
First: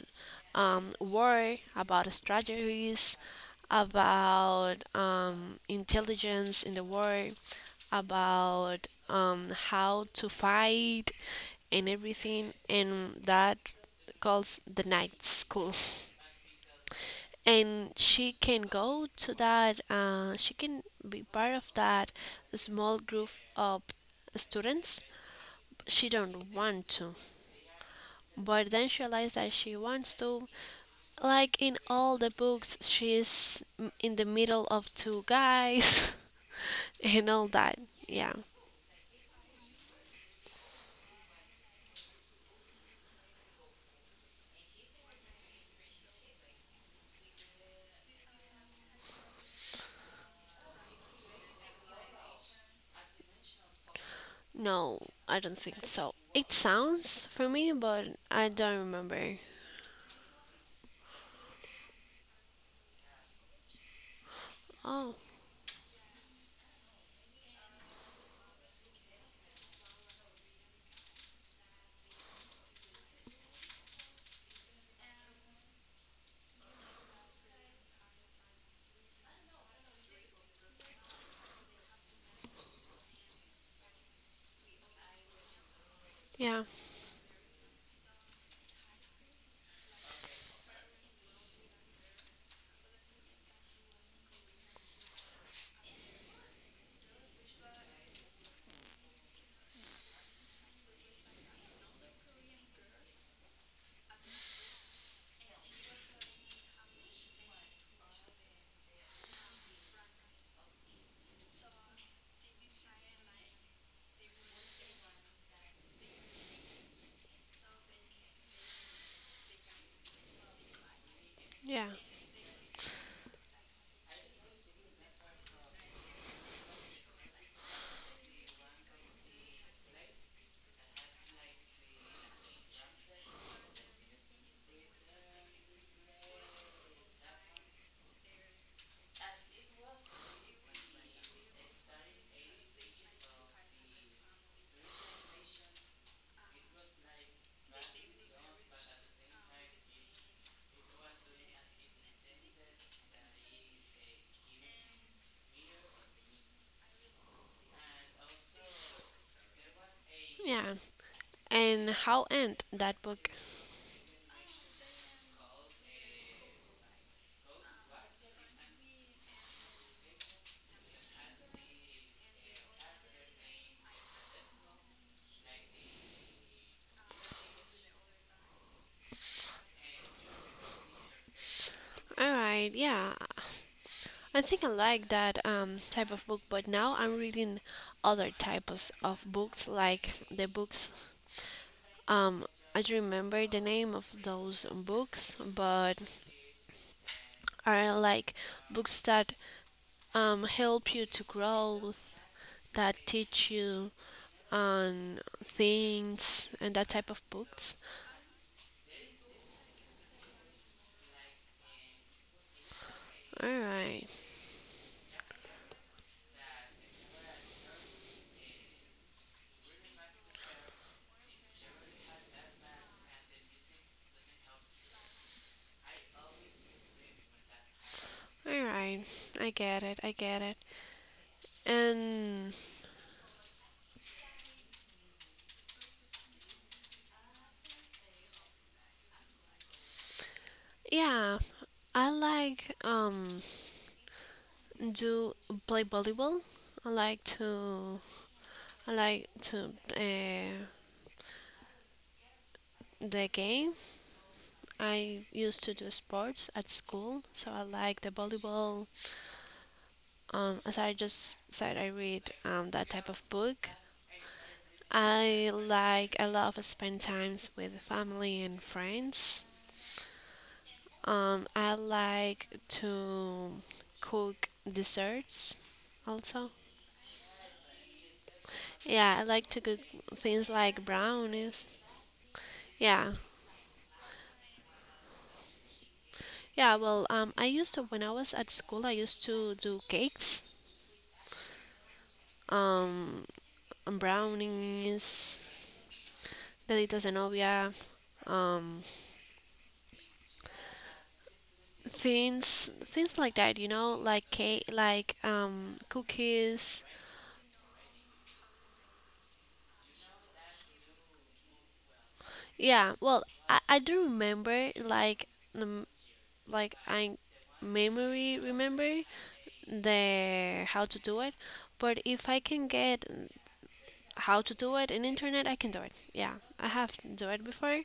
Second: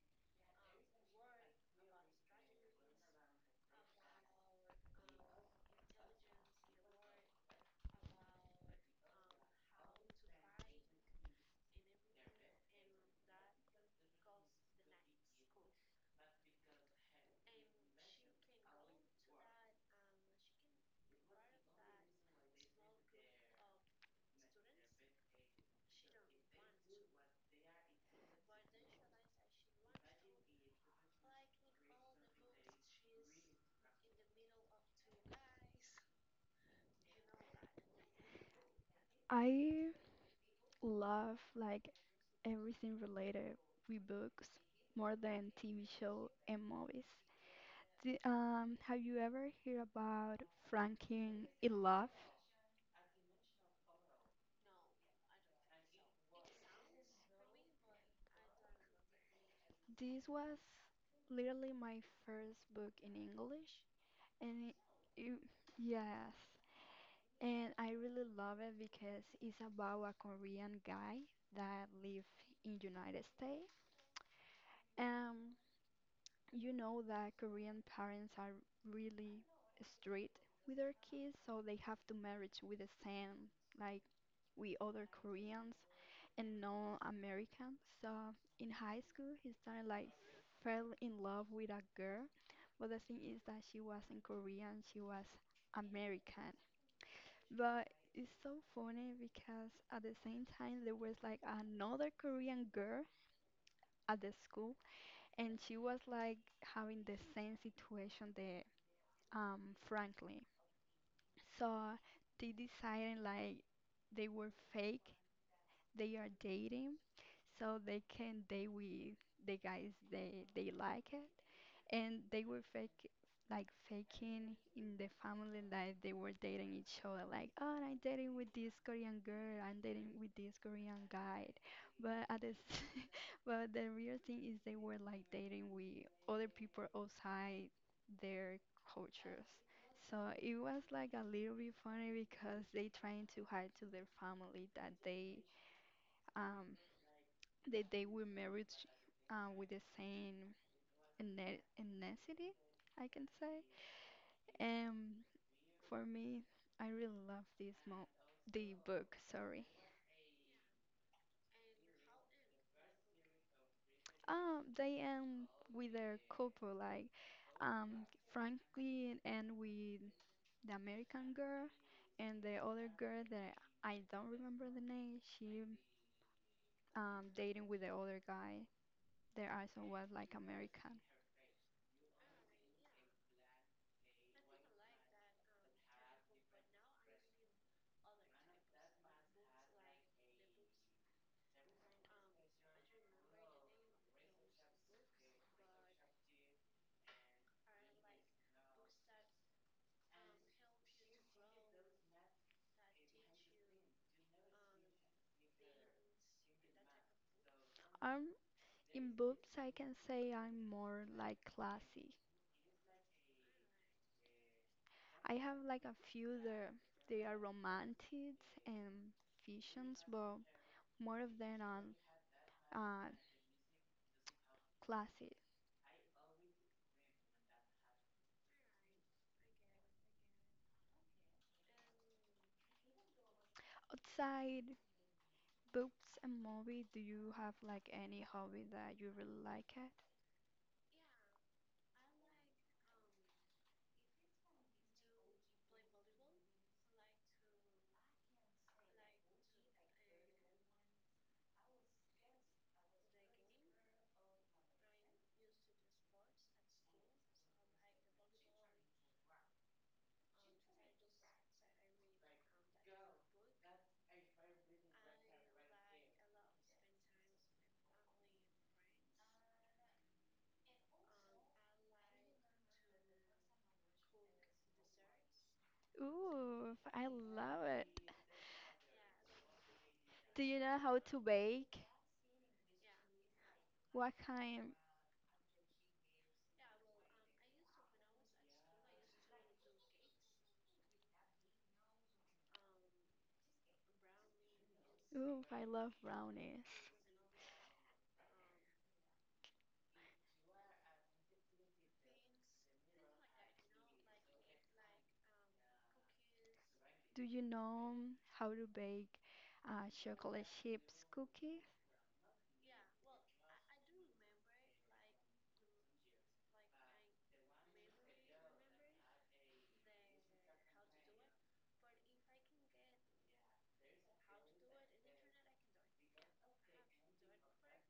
S1: war, about strategies, about intelligence in the war, about how to fight and everything, and that calls the night school. And she can go to that, she can be part of that small group of students. She don't want to, but then she realized that she wants to. Like in all the books, she's in the middle of two guys and all that, yeah.
S2: I love like everything related with books more than TV show and movies. Have you ever heard about Franklin in Love?
S1: No, I don't think so. It sounds for me, but I don't remember.
S2: This was literally my first book in English, and it,
S1: Oh,
S2: it- yes, and I really love it because it's about a Korean guy that live in United States. Um, You know that Korean parents are really strict with their kids, so they have to marriage with the same like we other Koreans and
S1: yeah,
S2: no Americans. So in high school, he started like fell in love with a girl, but the thing is that she wasn't Korean, she was American. But it's so funny because at the same time there was like another Korean girl at the school and she was like having the same situation that Franklin. So they decided like they were fake. They are dating, so they can date with the guys they like it
S1: yeah,
S2: and they were fake like faking in the family life they were dating each other like oh I'm dating with this Korean girl I'm dating with this Korean guy but at this but the real thing is they were like dating with other people outside their cultures so it was like a little bit funny because they trying to hide to their family um that they were married with the same ethnicity, I can say. Um, for me, I really love this mo the book, sorry.
S1: yeah. And how end that book?
S2: They end with a couple like Franklin and with the American girl and the other girl that I don't remember the name, she dating with the other guy. Their also was like American.
S1: All right, yeah. I think I like that type of book, but now I'm reading other types of books, like the books. Um, I don't remember the name of those books, but are like books that help you to grow, that teach you on things, and that type of books.
S2: Um in books I can say I'm more like classy.
S1: All right,
S2: I have like a few that they are romantic and fictions, but more of them are uh, classic.
S1: all right. I get it. I get it. And
S2: Outside books and movies, do you have like any hobby that you really like it?
S1: yeah, I like do play volleyball. I like to I like to the game. I used to do sports at school, so I like the volleyball. As I just said, I read that type of book. I love to spend times with family and friends. I like to cook desserts also.
S2: Ooh, I love it.
S1: Yeah, I like to cook
S2: Do
S1: things
S2: you know
S1: like
S2: how to
S1: brownies.
S2: bake?
S1: Yeah.
S2: What kind?
S1: Yeah, well, I used to, when I was at school, I used to do cakes, um, and
S2: Ooh,
S1: brownies,
S2: I love brownies.
S1: deditos de novia, um, things like that, you know, like cake, like, cookies.
S2: Do you know how to bake chocolate chips cookie?
S1: Yeah, well, I do remember, um, like I memory remember the how to do it, but if I can get how to do it in internet, I can do it. Yeah, I have do it before.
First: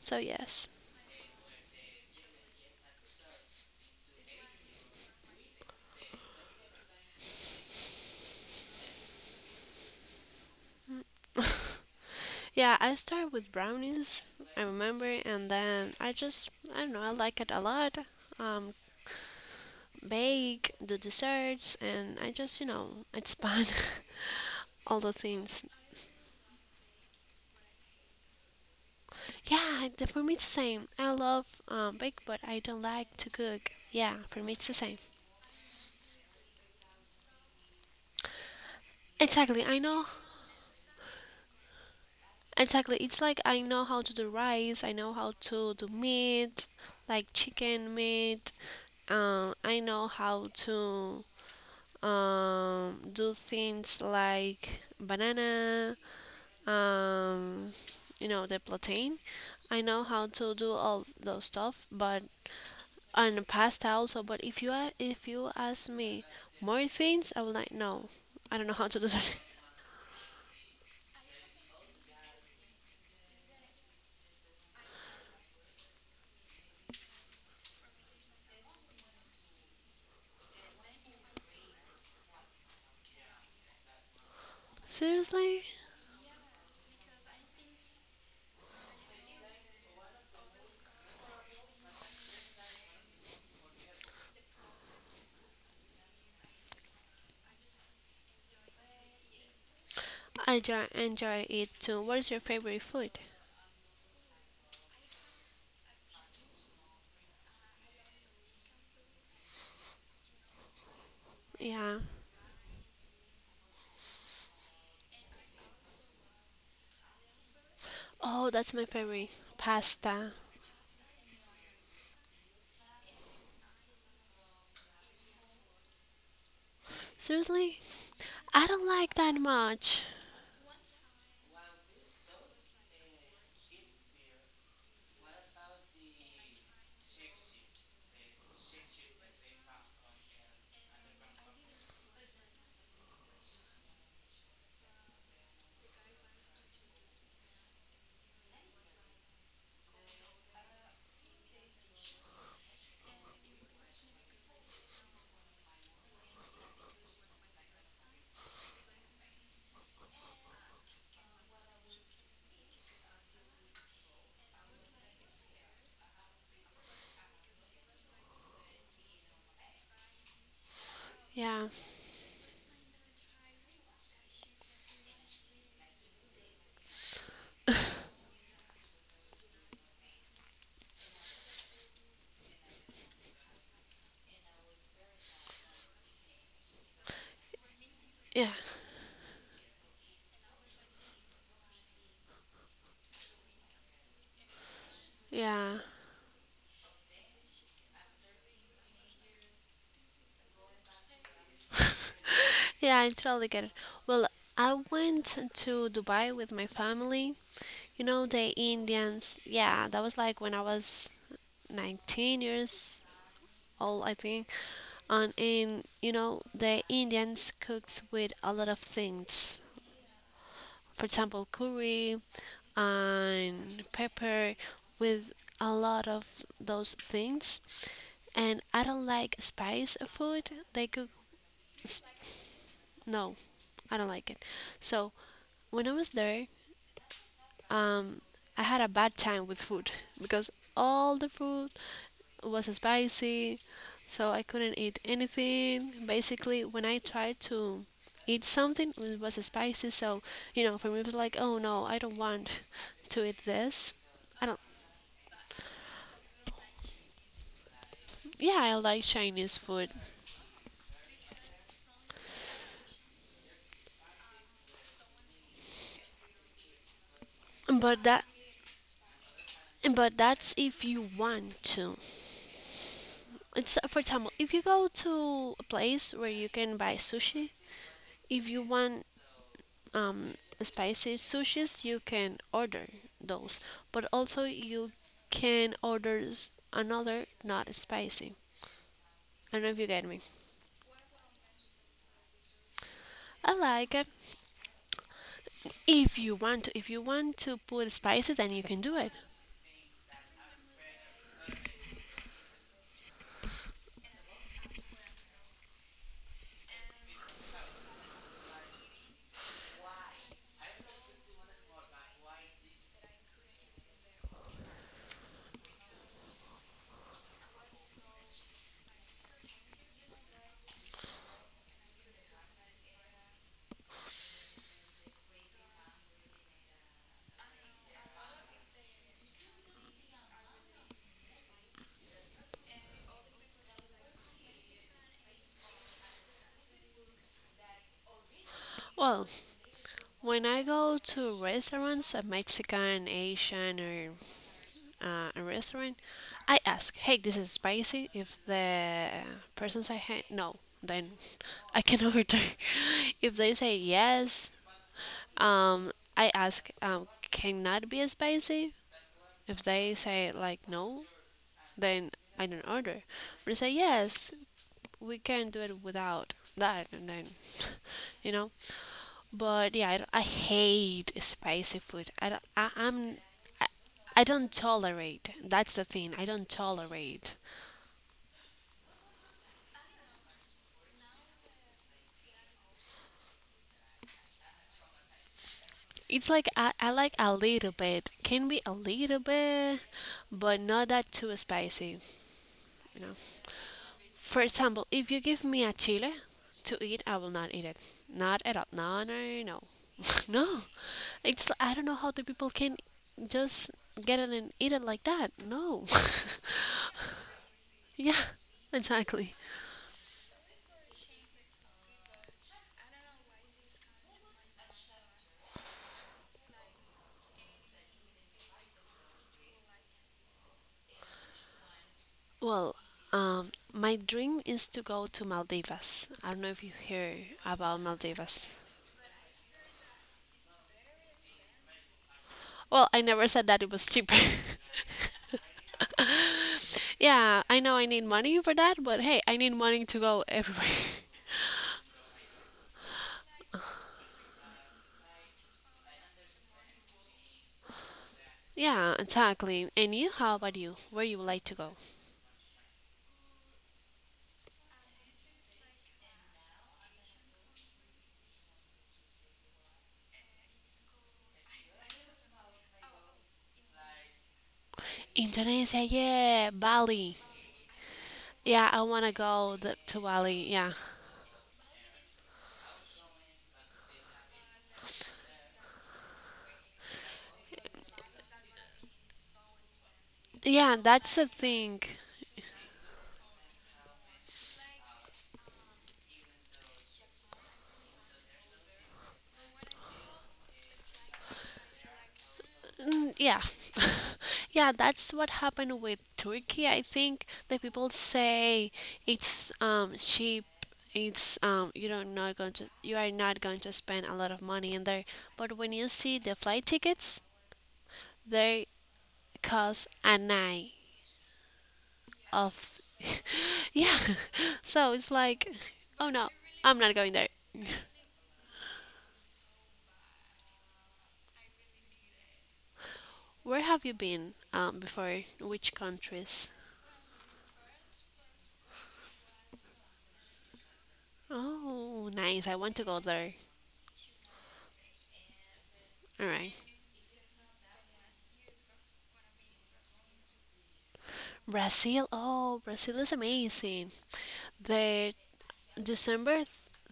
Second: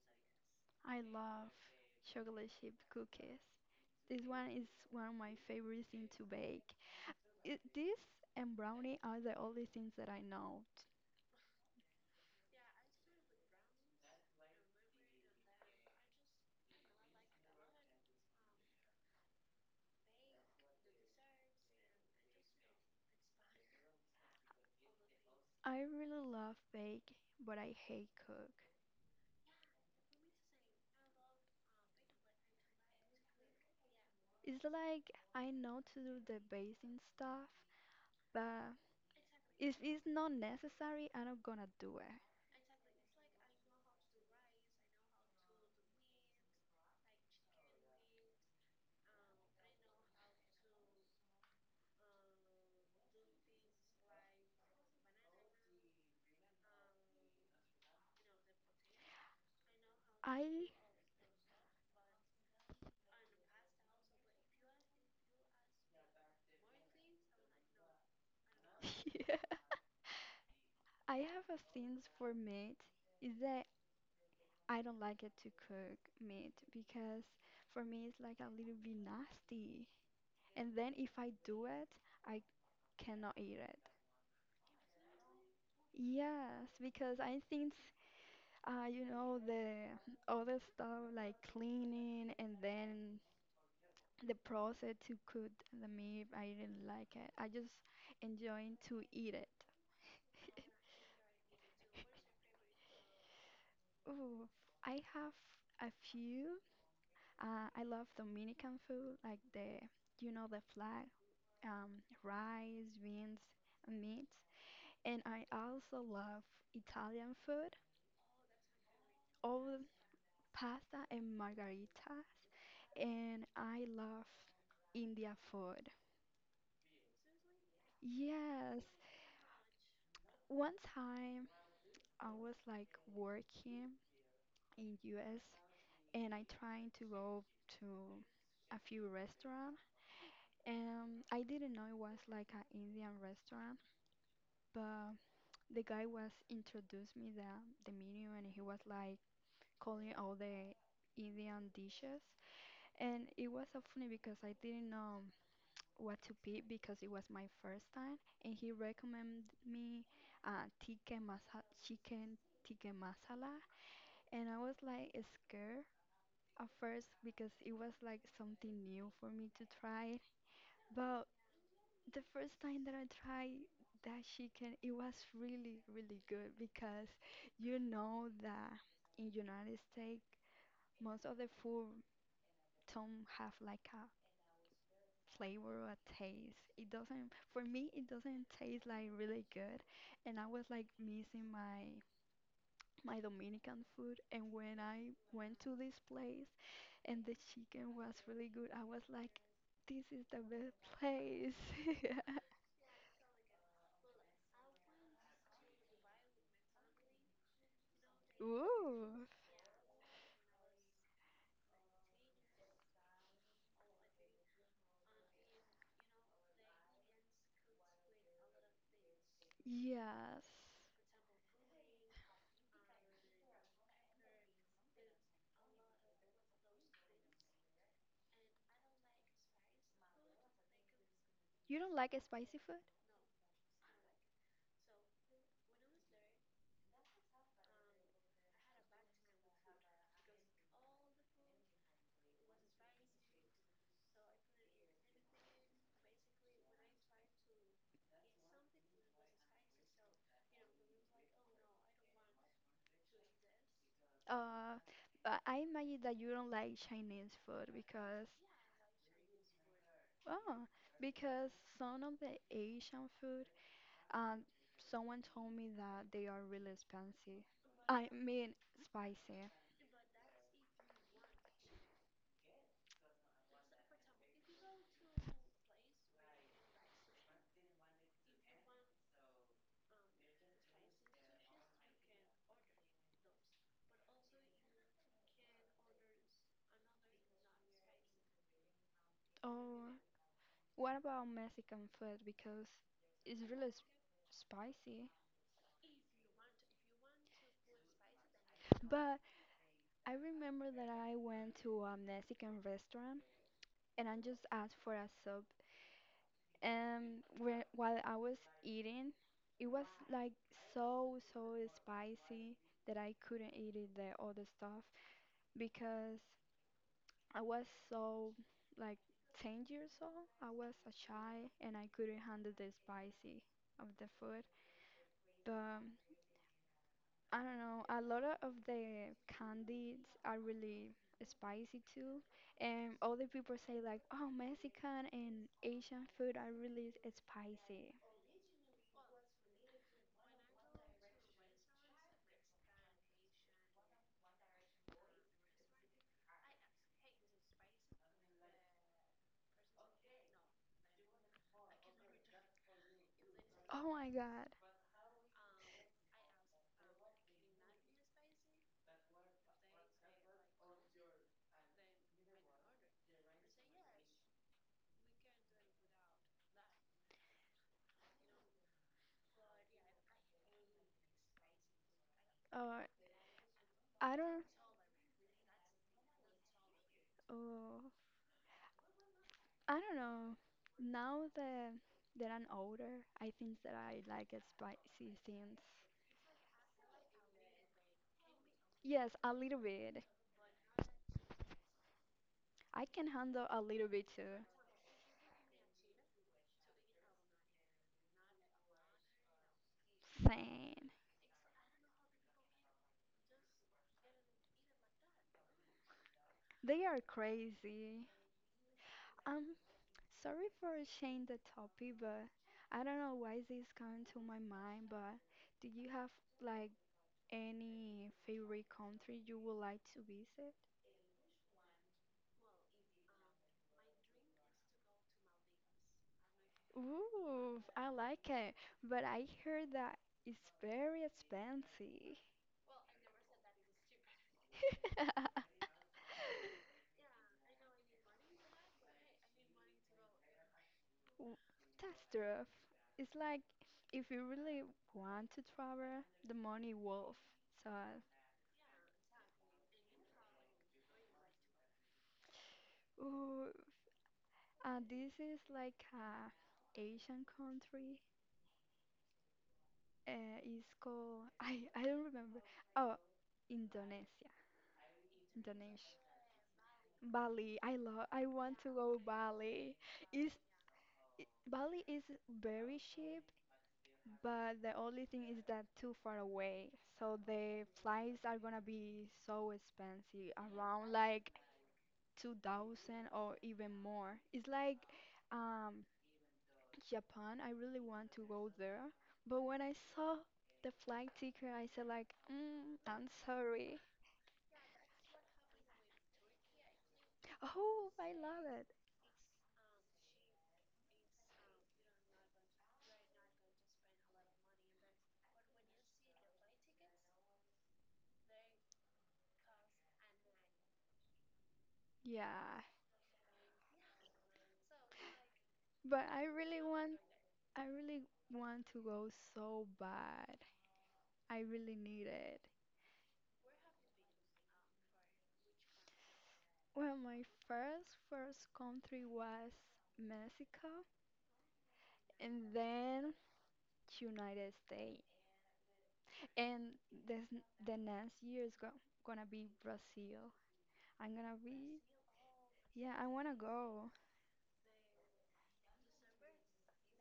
S1: So yes.
S2: I love chocolate chip cookies. This one is one of my favorite things to bake. It, this and brownie are the only things that I know.
S1: Yeah, I start with brownies, I remember, and then I don't know, I like it a lot. Um Bake, do desserts and I just, it's fun. all the things.
S2: I really love bake, but I hate cook.
S1: Yeah, for me it's the same. I love bake, but I don't like to cook. Yeah, for me
S2: It's
S1: it's the same.
S2: like I know to do the basic stuff, but
S1: Exactly.
S2: if
S1: I
S2: it's
S1: know.
S2: not necessary, I'm not gonna do it.
S1: Exactly. It's like I know how to do rice, I know how to do meat, like chicken meat. I know how to do things like banana, um, the plantain. I know how
S2: I
S1: to do all those stuff, but and pasta also. But if if you ask me more things, I would like no, I don't know how to do that.
S2: yeah, I have a thing for meat is that I don't like it to cook meat because for me it's like a little bit nasty. And then if I do it, I cannot eat it.
S1: Seriously,
S2: Yes, because I think, you know, the other stuff like cleaning and then the process to cook the meat, I didn't like it. I just enjoying to eat it.
S1: I enjoy it too. What is your favorite food?
S2: Ooh, I have a few. I love Dominican food, like the, you know, the flat,
S1: Yeah.
S2: rice, beans, meat. And I also love Italian food
S1: Oh, that's my favorite.
S2: all
S1: Pasta.
S2: pasta and margaritas, and I love India food.
S1: Seriously? I
S2: Yes,
S1: don't like that much.
S2: one time I was like working in US and I trying to go to a few restaurant and I didn't know it was like an Indian restaurant, but the guy was introduced me the menu and he was like calling all the Indian dishes and it was so funny because I didn't know what to pick because it was my first time, and he recommended me tikka chicken tikka masala, and I was like scared at first because it was like something new for me to try. But
S1: Yeah.
S2: the first time that I tried that chicken, it was really really good because you know that in United States most of the food don't have like a flavor or taste. It doesn't, for me, it doesn't
S1: Yeah.
S2: taste like really good. And I was like missing my Dominican food. And when I went to
S1: Yeah.
S2: this place and the chicken was really good, I was like, this is the best place.
S1: Yeah, I totally get it. Well, I went to Dubai with my family. You know, the
S2: Ooh.
S1: Indians. Yeah, that was like when I was 19 years old, I think. And in, the Indians cooked with a lot of things.
S2: Yes.
S1: For example, curry and pepper with a lot of those things. And I don't like spice food. They cook.
S2: You don't
S1: s-
S2: like spicy food?
S1: No, I don't like it. So when I was there, um, I had a bad time with food because all the food was spicy, so I couldn't eat anything. Basically, when I tried to eat something, it was spicy. So for me, it was like, oh no, I don't want to eat this. I don't.
S2: Uh, but I imagine that you don't like Chinese food because,
S1: Yeah, I like Chinese food,
S2: oh, because some of the Asian food Um, someone told me that they are really expensive. I
S1: but that
S2: mean, spicy.
S1: but that's if you want to. It's for example, if you go to a place where you can buy sushi, if you want um, spicy sushis you can order those, but also you can order another not spicy. I don't know if you
S2: Or
S1: get me.
S2: what about Mexican food? Because it's
S1: I
S2: really
S1: like it.
S2: spicy.
S1: If you want to if you want to put spicy, then you can do it.
S2: But I remember that I went to a Mexican restaurant and I just asked for a soup. And while I was eating, it was like so, so spicy that I couldn't eat it, the other stuff because I was so like 10 years old. I was a child and I couldn't handle the spicy of the food. But I don't know, a lot of the candies are really spicy too. And all the people say like, "Oh, Mexican and Asian food are really spicy."
S1: Well, when I go to restaurants, a Mexican, Asian or a restaurant, I ask, hey, this is spicy? If the person say hey no, then I can order. If they say
S2: Oh my God.
S1: yes. Um, I ask, can that be spicy? If they say like no, then I don't order. But I say yes, we can do it without that, and then. You know. But yeah, I hate spicy food. I don't,
S2: Uh,
S1: I,
S2: I
S1: I
S2: don't
S1: don't tolerate. That's the thing. I don't tolerate.
S2: oh, I don't know. Now that I'm older, I think that I like spicy things.
S1: It's like I like a little bit. Can be a
S2: Yes,
S1: little
S2: a little
S1: bit,
S2: bit.
S1: but not that too spicy.
S2: I can
S1: You know.
S2: handle a little bit too.
S1: For example, if you give me a chile to eat, I will not eat it. Not at all. No, no, no, no. No.
S2: Same.
S1: It's I don't know how the people can just get it and eat it like that. No.
S2: They are crazy.
S1: Yeah, exactly.
S2: Um, sorry for changing the topic, but I don't know why this come to my mind, but do you have like any favorite country you would like to visit?
S1: Well, my dream is to go to Maldivas. I don't know if you hear
S2: Ooh,
S1: about
S2: I like
S1: Maldivas.
S2: it, but I heard that it's very expensive.
S1: Well, I never said that it was cheaper. Yeah, I know I need money for that, but hey, I need money to go everywhere.
S2: W- That's rough. It's like if you really want to travel, the money wolf. So,
S1: Yeah, exactly. And you, how about you? Where you would like to go?
S2: ooh, this is like a Asian country. It's called I don't remember. Oh, Indonesia,
S1: Indonesia,
S2: Indonesia,
S1: yeah, Bali.
S2: Bali. I love. I want to
S1: Yeah, I
S2: go
S1: want to go
S2: Bali.
S1: to
S2: Is
S1: Bali. Yeah.
S2: Bali is very cheap. But the only thing is that too far away, so the flights are gonna be so expensive,
S1: Yeah,
S2: around
S1: that's
S2: like
S1: the thing.
S2: 2000 or even more. It's like um Japan, I really want to go there, but when I saw the flight ticket, I said like, mm, I'm
S1: Mm, yeah.
S2: sorry.
S1: Yeah, that's what happened with Turkey. I think the
S2: Oh,
S1: people
S2: I love it.
S1: say it's cheap. It's you are not going to spend a lot of money in there. But when you see the flight tickets, they cost a night
S2: Yeah,
S1: of. Yeah. So it's like,
S2: but
S1: oh no, I'm not going there.
S2: I really want to go so bad. I really need it.
S1: Where have you been before? Which countries?
S2: Well, my first country was Mexico
S1: Oh,
S2: and
S1: nice. I want to go
S2: then
S1: there.
S2: United States.
S1: All right.
S2: And this the next year is go gonna be Brazil. I'm gonna be
S1: Brazil? Oh,
S2: yeah, I
S1: Brazil is
S2: wanna go.
S1: amazing. The December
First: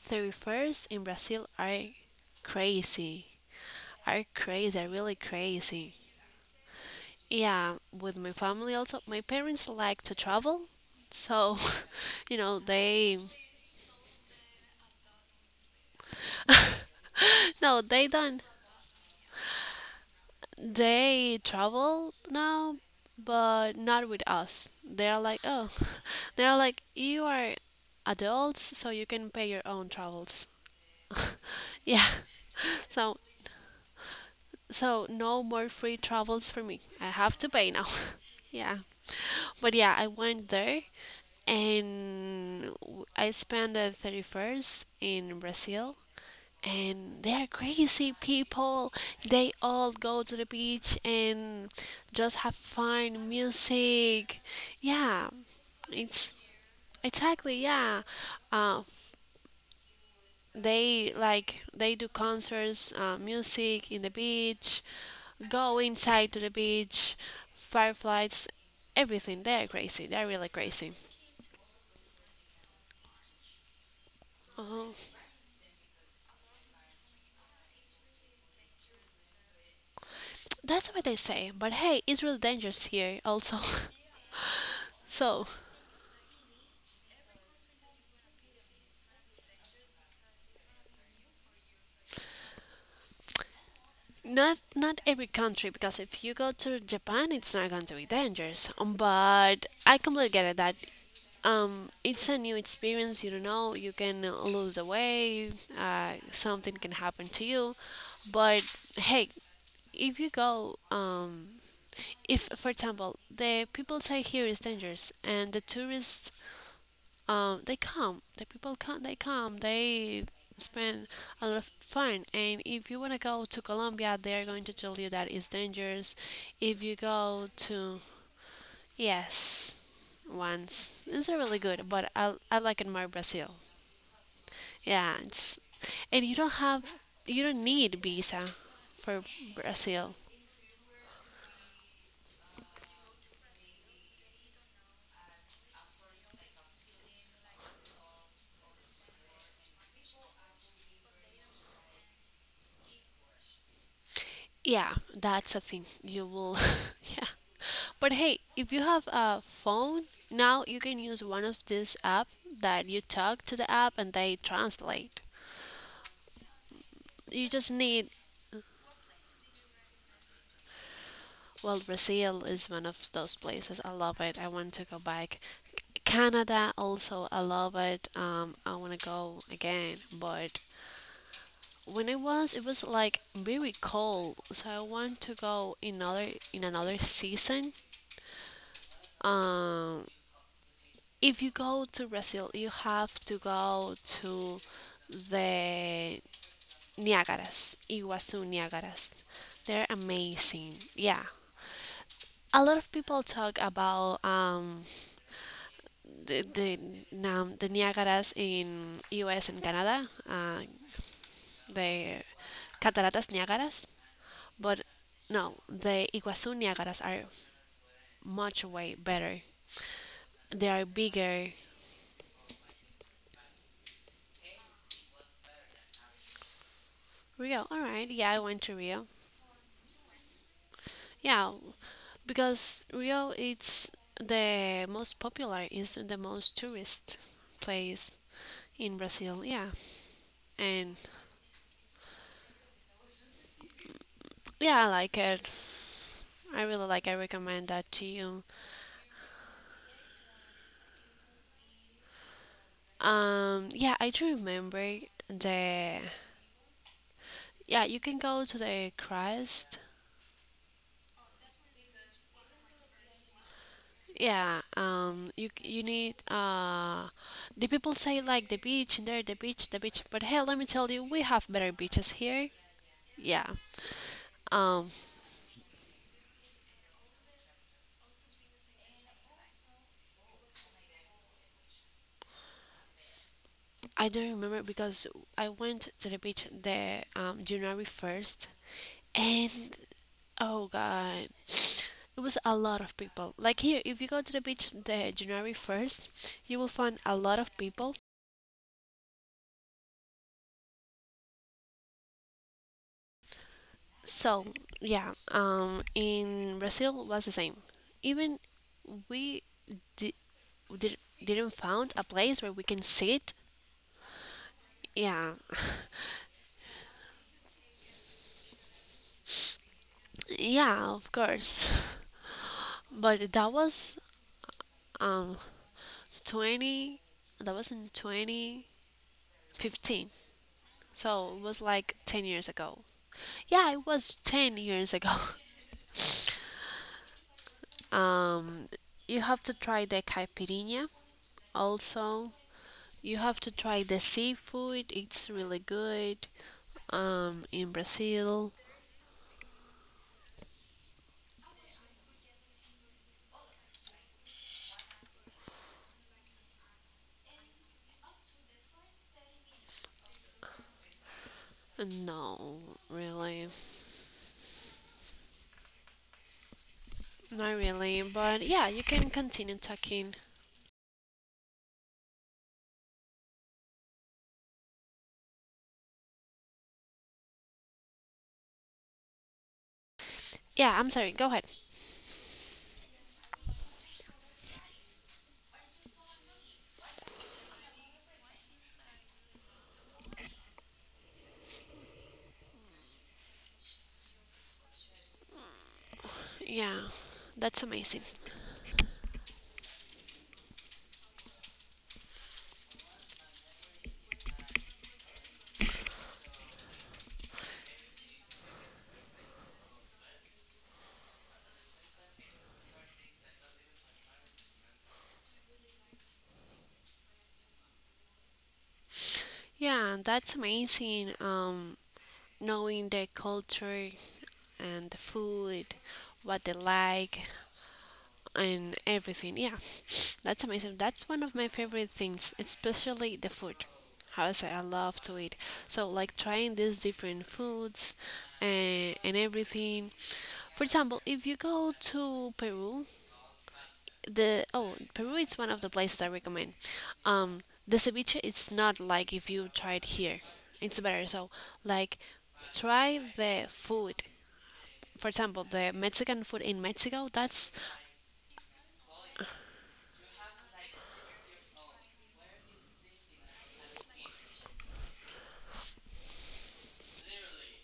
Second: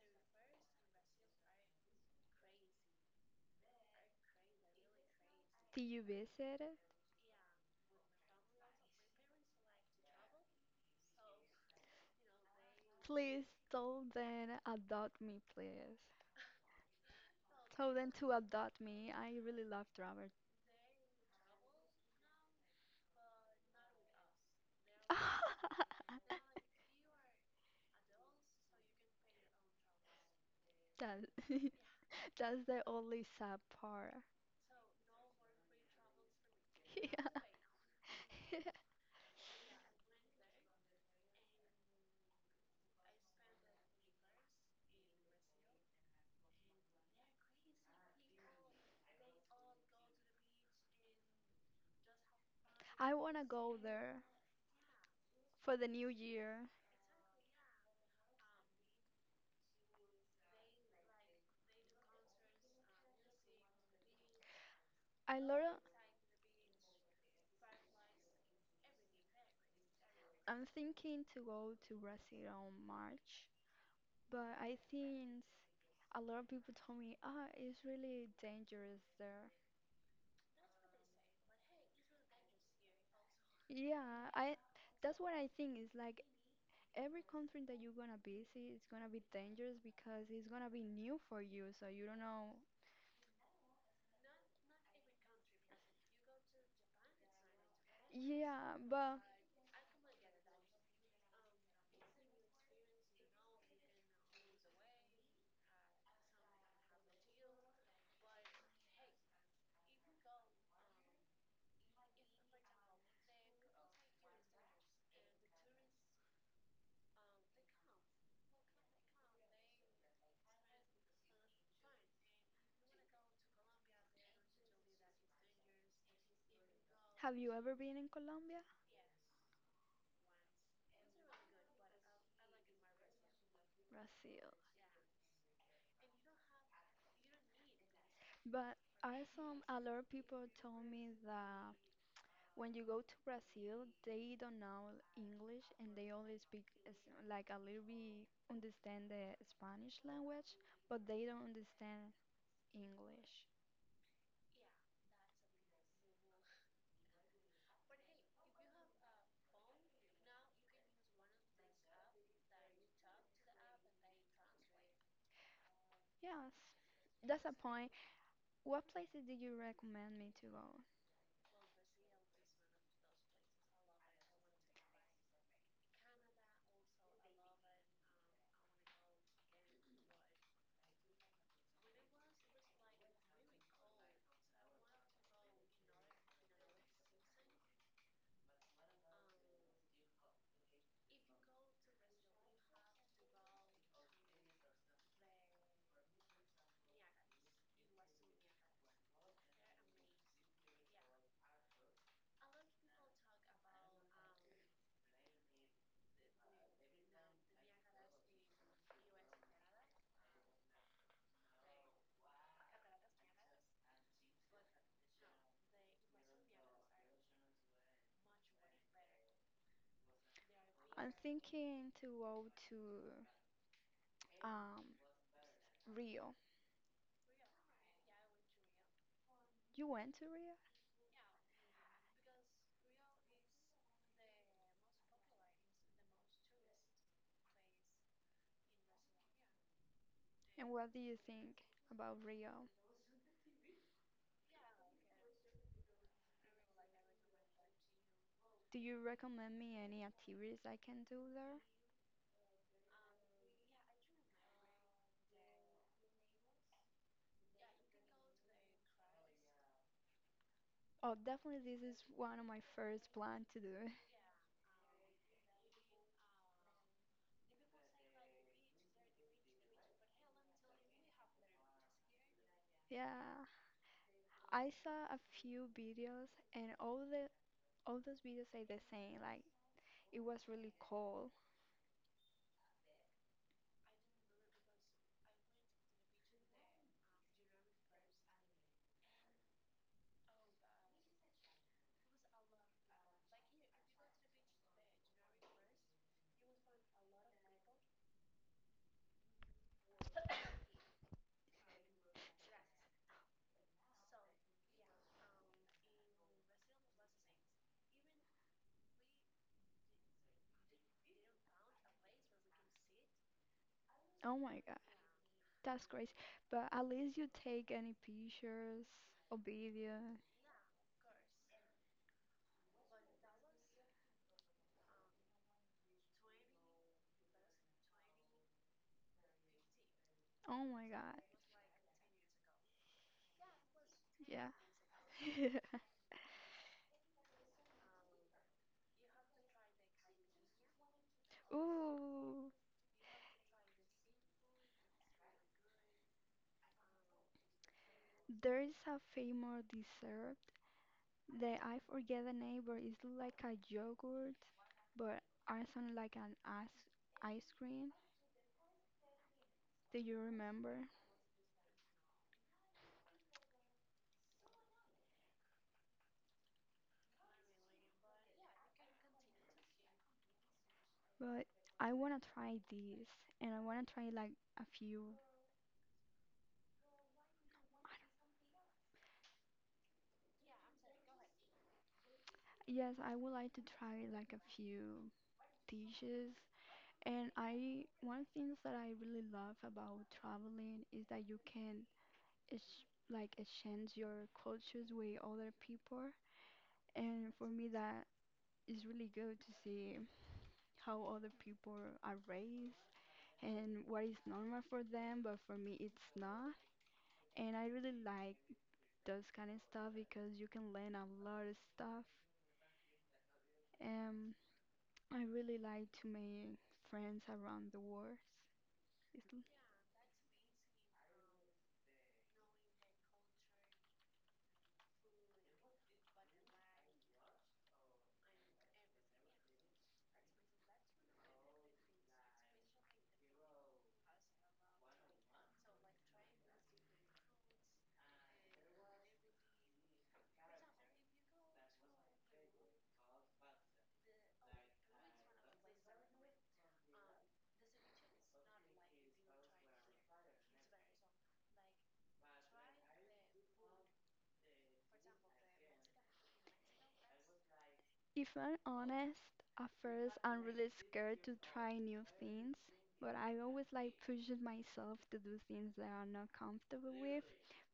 S1: 31st in Brazil are crazy, are crazy, are really
S2: Did
S1: crazy.
S2: you visit?
S1: Yeah, with my family. Also my parents like to travel, so. You know they.
S2: Please tell them adopt me, please.
S1: No,
S2: Tell
S1: they
S2: them to
S1: don't.
S2: adopt me. I really love travel.
S1: They travel now, but not with us. They're like, oh, they're like, you are adults, so you can pay your own travels.
S2: That,
S1: Yeah.
S2: that's the
S1: So,
S2: only sad part.
S1: so, no more free travels for me. I
S2: Yeah.
S1: have to pay now. Yeah. But yeah, I went there and I spent the 31st in Brazil, and they're crazy people. They all go to the beach and just have
S2: I
S1: fun,
S2: wanna go there
S1: music. Yeah,
S2: for the new
S1: it's
S2: year.
S1: exactly, yeah. Uh, they like, they do concerts, music in the beach,
S2: I
S1: go
S2: lo-
S1: inside to the beach, fireflies, everything. They're crazy. They're really
S2: I'm
S1: crazy.
S2: thinking to go to Brazil on March, but I
S1: Uh,
S2: think a lot of people told me, ah, it's really dangerous there.
S1: that's what they say. But hey, it's really dangerous here also.
S2: Yeah, I that's what
S1: So,
S2: I think is like every country that you're gonna visit is gonna be dangerous because it's gonna be new for you, so you don't know.
S1: not every country, because if you go to Japan, it's not going to be dangerous.
S2: Yeah, but
S1: But I completely get it that it's a new experience. You don't know. You can lose a way. Something can happen to you. But hey, if you go, if for example the people say here is dangerous and the tourists, they come. The people come. They come. They spend a lot of fun. And if you want to go to Colombia, they are going to tell you that it's dangerous. If you
S2: have
S1: go
S2: you ever been
S1: to.
S2: in Colombia?
S1: Yes, once it's really good. But I like it more Brazil.
S2: Brazil.
S1: Yeah, and you don't need visa
S2: But
S1: for
S2: also a lot of
S1: Brazil.
S2: people told me that when you go to Brazil, they don't know English and they only speak like a little bit understand the Spanish language, but they don't understand English.
S1: Yeah, that's a thing. You will. Yeah. But hey, if you have a phone, now you can use one of these app that you talk to the app and they translate.
S2: Yes, that's
S1: You
S2: a
S1: just
S2: point.
S1: need,
S2: What places do you recommend me to go?
S1: well, Brazil is one of those places. I love it. I want to go back. Canada also, I love it. I want to go again, but when it was like very cold, so I want to go in another season. Um, if you go to Brazil, you have to go to the Niagaras, Iguazu Niagaras. They're amazing. Yeah. A lot of people talk about the, the, the Niagaras in US and Canada, the Cataratas Niagaras, but no, the Iguazu Niagaras are much way better. They are
S2: I'm
S1: bigger.
S2: thinking to go to um, Rio.
S1: Rio, alright, yeah, I went to Rio.
S2: You went to Rio?
S1: Yeah, because Rio it's the most popular, it's the most tourist place in Brazil. Yeah,
S2: And what do
S1: and
S2: you think about Rio?
S1: yeah, I like it. I really like. I recommend that to you.
S2: Do you recommend me any activities I can do there?
S1: Yeah, I do remember the. Yeah, you can go to the Christ.
S2: Oh, definitely this is one of my first plan to do.
S1: Yeah, you need the people say like the beach, and there the beach, but hey, let me tell you, we have better beaches here.
S2: Yeah,
S1: Yeah,
S2: I
S1: um,
S2: saw a few videos and all those videos say the same, like it was really cold.
S1: I don't remember, because I went to the beach the January 1st, and oh god, it was a lot of people. Like here, if you go to the beach the January 1st, you will find a lot of people. So yeah, in Brazil was the same. Even we di- did, didn't found a place where we can sit.
S2: Oh my god,
S1: Yeah.
S2: that's crazy. But at least you take any pictures or video.
S1: Yeah, of course. But that was um 20, that was in 2015.
S2: Oh my god,
S1: So it was like 10 years ago. Yeah, it was
S2: yeah.
S1: 10 years ago. Um, you have to try the caipirinha also.
S2: Ooh,
S1: You have to try the seafood. It's really good. In Brazil.
S2: there is a famous dessert that I forget the name, but it's like a yogurt, but also like an ice cream. Do you remember?
S1: No, really. Not really. But yeah, you can continue talking.
S2: But I wanna try this, and I wanna try like a few.
S1: Yeah, I'm sorry. Go ahead.
S2: Yes, I would like to try like a few dishes. And I one things that I really love about traveling is that you can ex like exchange your cultures with other people.
S1: Yeah,
S2: And for me,
S1: that's
S2: that
S1: amazing.
S2: is really good to see how other people are raised and what is normal for them, but for me, it's not. And I really like those kind of stuff because you can learn a lot of stuff. Um, I really like to make friends around the world. It's-
S1: Yeah, that's amazing. Knowing the culture and the food, what they like, and everything. Yeah, that's amazing. That's one of my favorite things, especially the food. How I say, I love to eat. So like trying these different foods and everything. For example, if you go to Peru, the oh Peru is one of the places I recommend. Um, the ceviche is not like if you try it here. It's better. So like try the food, for example, the Mexican food in Mexico, that's
S2: If I'm honest, at first I'm really scared to try new things, but I always like pushing myself to do things that I'm not comfortable with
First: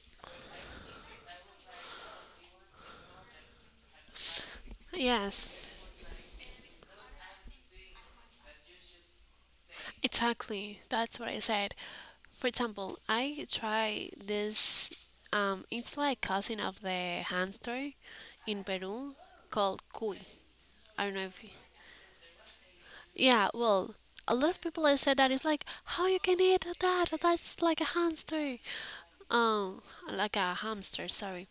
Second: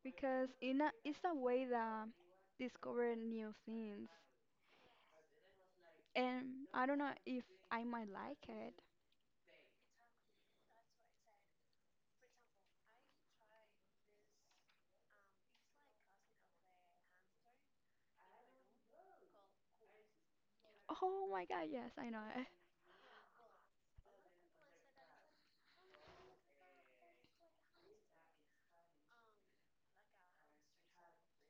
S2: because in a, it's a way that discover new things.
S1: yes,
S2: And I don't know if I might like it.
S1: exactly. That's what I said. For example, I try this. It's like cousin of the hamster in Peru called cuy. I don't know
S2: Oh
S1: if.
S2: my god, yes, I know it.
S1: Yeah, well, a lot of people have said that it's like, how you can eat that? That's like a hamster. Um, like a hamster, sorry.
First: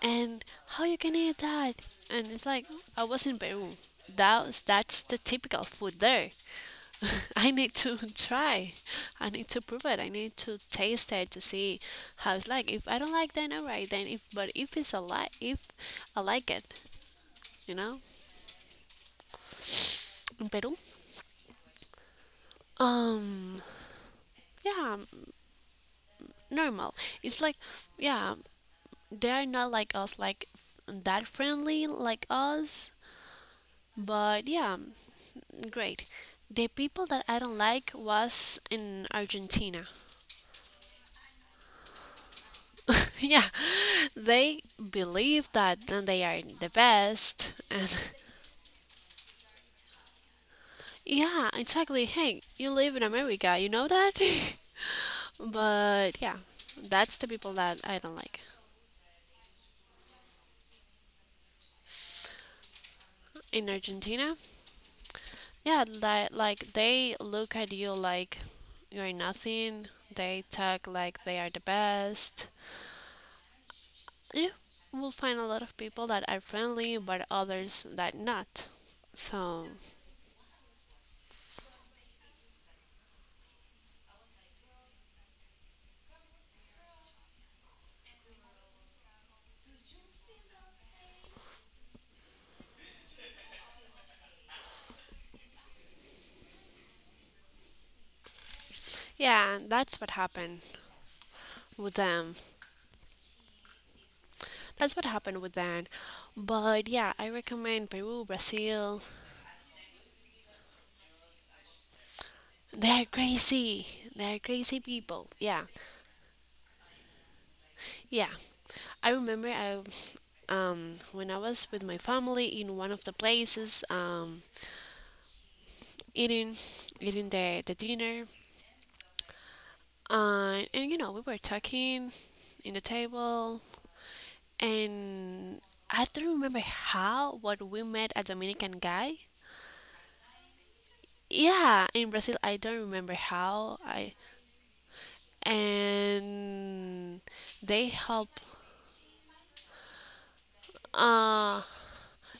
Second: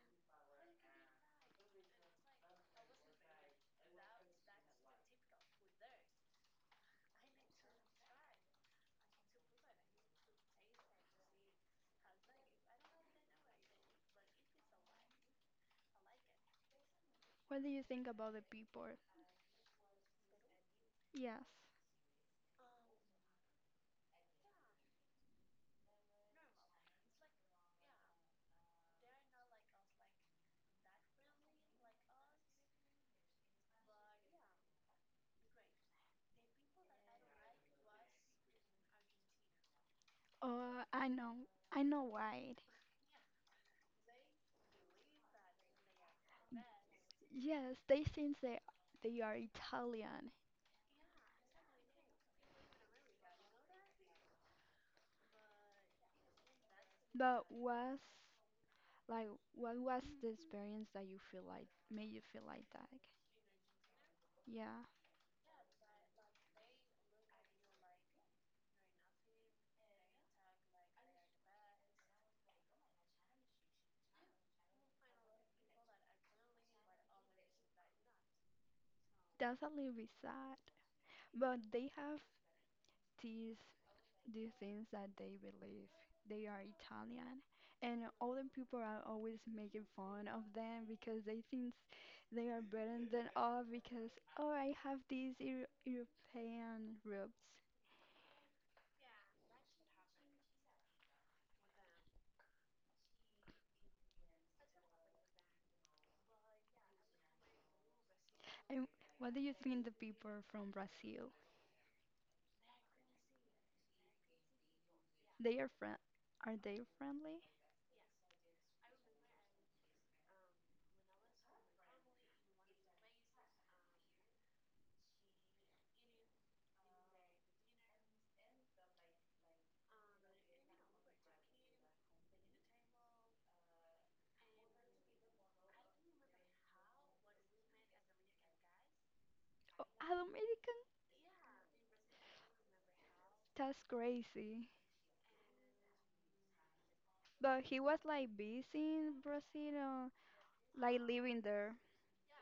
S1: And how you can eat that? And it's like, I was in Peru. That's the typical food there. I need to try. I need to prove it. I need to taste it to see how it's like. If I don't like, then alright. Then if, but if it's a like, if I like it,
S2: What do
S1: you
S2: you
S1: know,
S2: think about the people?
S1: in Peru.
S2: Yes.
S1: Um, yeah, normal. It's like, yeah, they are not like us, like that friendly like us. But yeah, great. The people that I don't like was in Argentina.
S2: Oh, I know. I know why.
S1: Yeah, they believe that they are the best,
S2: Yes, they
S1: and.
S2: think they are Italian.
S1: Yeah, exactly. Hey, you live in America, you know that. But yeah, that's the
S2: But
S1: people that
S2: was
S1: I don't like,
S2: like what was the experience that you feel like made you feel like that?
S1: in Argentina.
S2: Yeah,
S1: Yeah, that like, they look at you like you're nothing. They talk like they are the best. You will find a lot of people that are friendly, but others that not.
S2: that's a
S1: So
S2: little bit sad. But they have these these things that they believe they are Italian, and all the people are always making fun of them because they think they are better than us because oh I have these Euro European roots.
S1: yeah, that's what happened with them. That's what happened with them. But yeah, I recommend Peru,
S2: And
S1: Brazil.
S2: what do you think the people from Brazil?
S1: They are crazy. They are crazy people.
S2: They
S1: Yeah,
S2: are friend. Are they friendly?
S1: yeah. I remember, I when I was with my family in one of the places. Eating eating the dinner, and, you know we were talking in the table, and I don't remember how, but we met a Dominican guy.
S2: Oh, an American?
S1: Yeah, in Brazil, I don't remember how,
S2: That's
S1: I
S2: crazy.
S1: and
S2: But he
S1: they
S2: was
S1: help.
S2: like busy in Brazil, like living
S1: uh
S2: there.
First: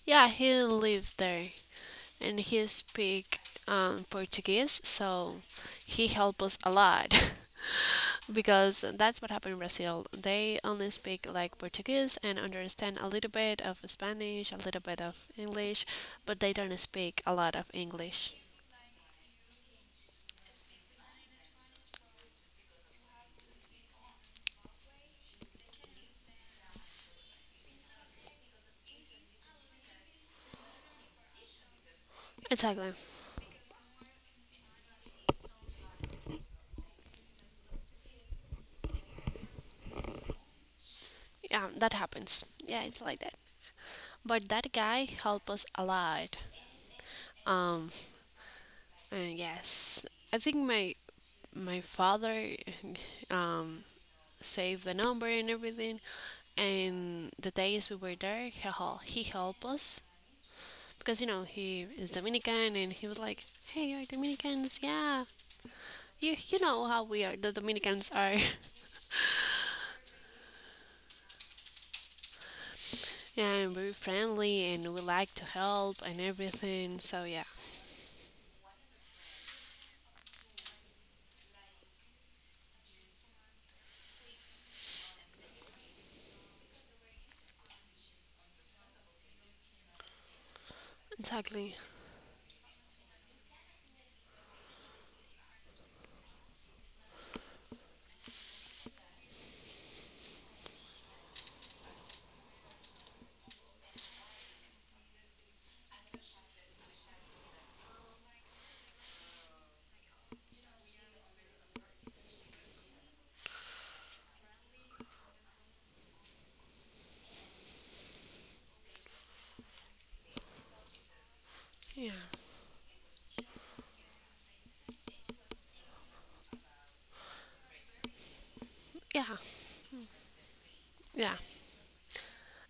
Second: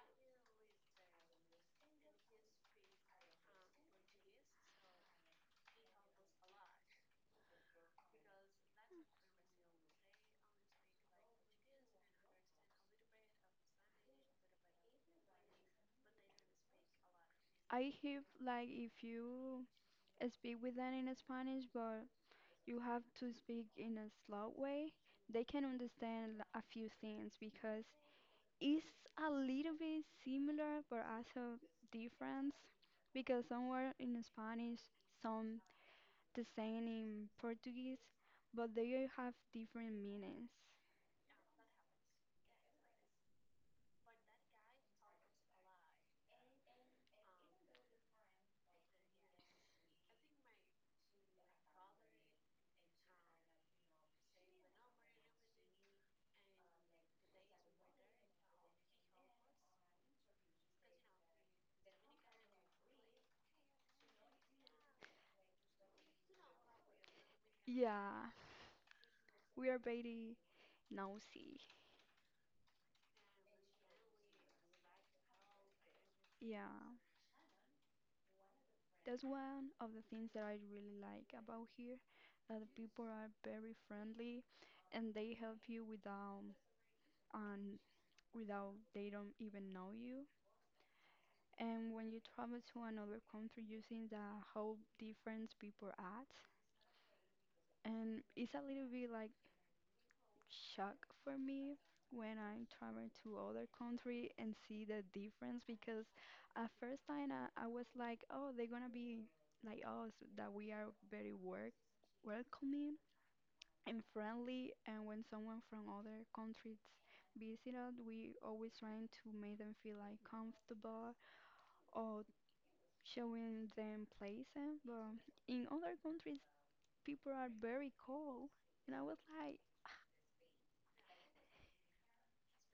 S1: Yeah, he lived there, and he speak Portuguese, so he helped us a lot. Because that's what happened in Brazil. They only speak like Portuguese and understand a little bit of Spanish, a little bit of English, but they don't speak a lot of
S2: I hear
S1: English.
S2: like if you speak with them in Spanish, but you have to speak in a slow way, they can understand l- a few things because it's a little bit similar but also different
S1: Exactly.
S2: because somewhere in Spanish some the same in Portuguese, but they have different meanings.
S1: Yeah, that happens. Yeah, it's like that. But that guy helped us a lot. Um, and yes, I think my father, um, save the number and everything. And the days we were there, he helped us, because you know he is Dominican, and he was like, "Hey, you're Dominicans, yeah." You know how we are. The Dominicans
S2: Yeah,
S1: are.
S2: we are very nosy.
S1: Yeah, and very friendly, and we like to help and
S2: Yeah,
S1: everything, so yeah.
S2: that's one of the things that I really like about here, that the people are very friendly and they help you without um, without they don't even know you.
S1: Exactly.
S2: And when you travel to another country, you see the how different people act, and it's a little bit like shock for me when I travel to other country and see the difference because at first time I was like, oh, they're gonna be like us that we are very work welcoming and friendly and when someone from other countries visit us, we always trying to make them feel like comfortable
S1: Yeah.
S2: or showing them places. But in other countries, people are very cold, and I was
S1: Yeah.
S2: like,
S1: Yeah,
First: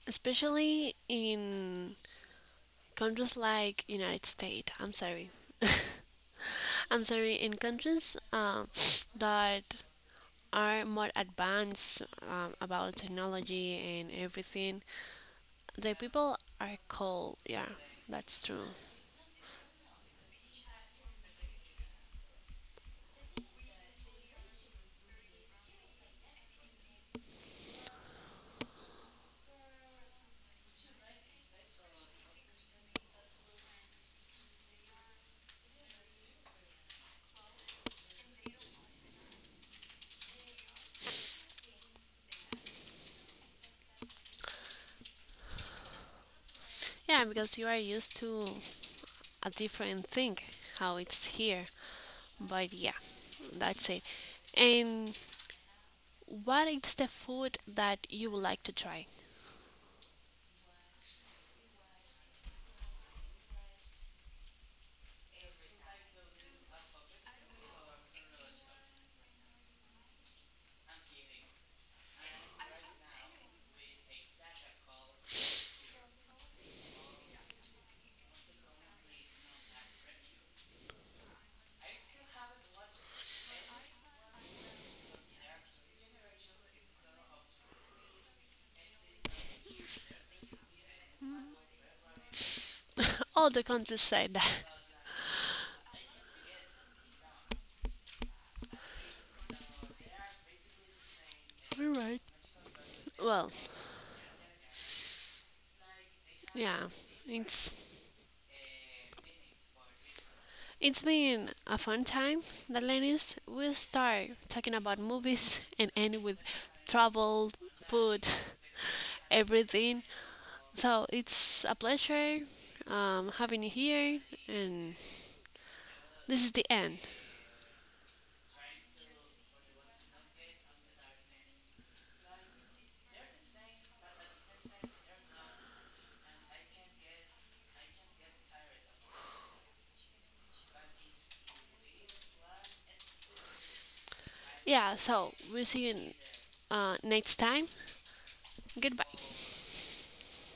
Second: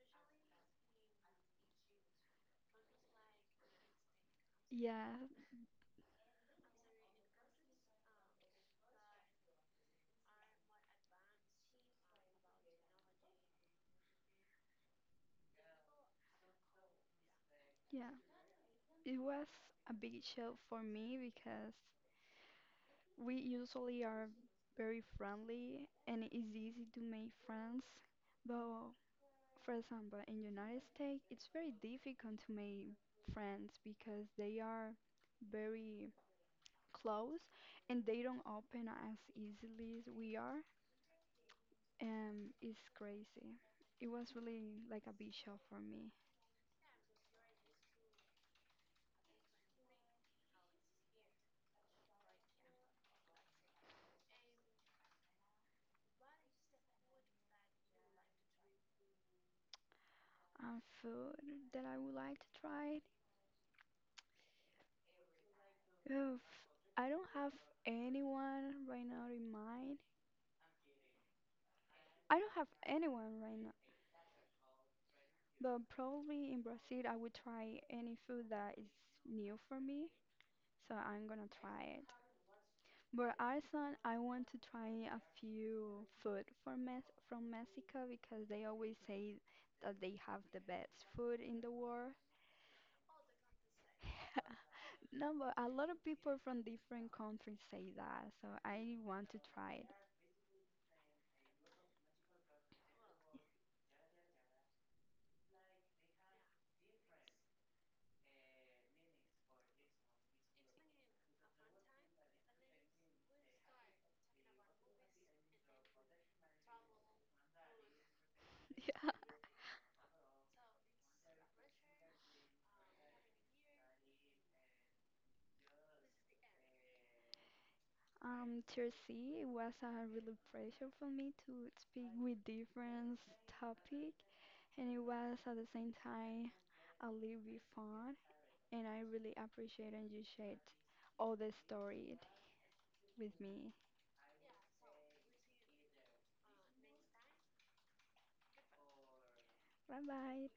S1: especially in countries like United States, I'm
S2: yeah,
S1: sorry. I'm sorry, in countries that are more advanced, about technology and everything, the people are cold. Yeah,
S2: yeah.
S1: that's true.
S2: It was a big shock for me because we usually are very friendly and it's easy to make friends. But for example, in United States, it's very difficult to make friends because they are very close and they don't open as easily as we are. It's crazy. It was really like a big shock for me.
S1: Yeah, because you are used to a different thing, how it's here. But yeah, that's it. And what is the food that you would like to try?
S2: And food that I would like to try Oof, I don't have anyone right now in mind. I don't have anyone right now, but probably in Brazil, I would try any food that is new for me, so I'm gonna try it. But Iceland, I want to try a few food from Mex- from Mexico because they always say that they have the best food in the world.
S1: All the countries say that.
S2: No, but a lot of people from different countries say that, so I want to try
S1: Well, yeah, it's it's been a fun time, the ladies. We'll start talking about movies and end with travel, food,
S2: it.
S1: everything. So it's a pleasure having you here, and this is the end.
S2: Tier C, it was a really pressure for me to speak with different topic, and it was at the same time a little bit fun, and I really appreciate and you shared all the story with me.
S1: Yeah, so we'll see you next time. Goodbye.
S2: Bye bye.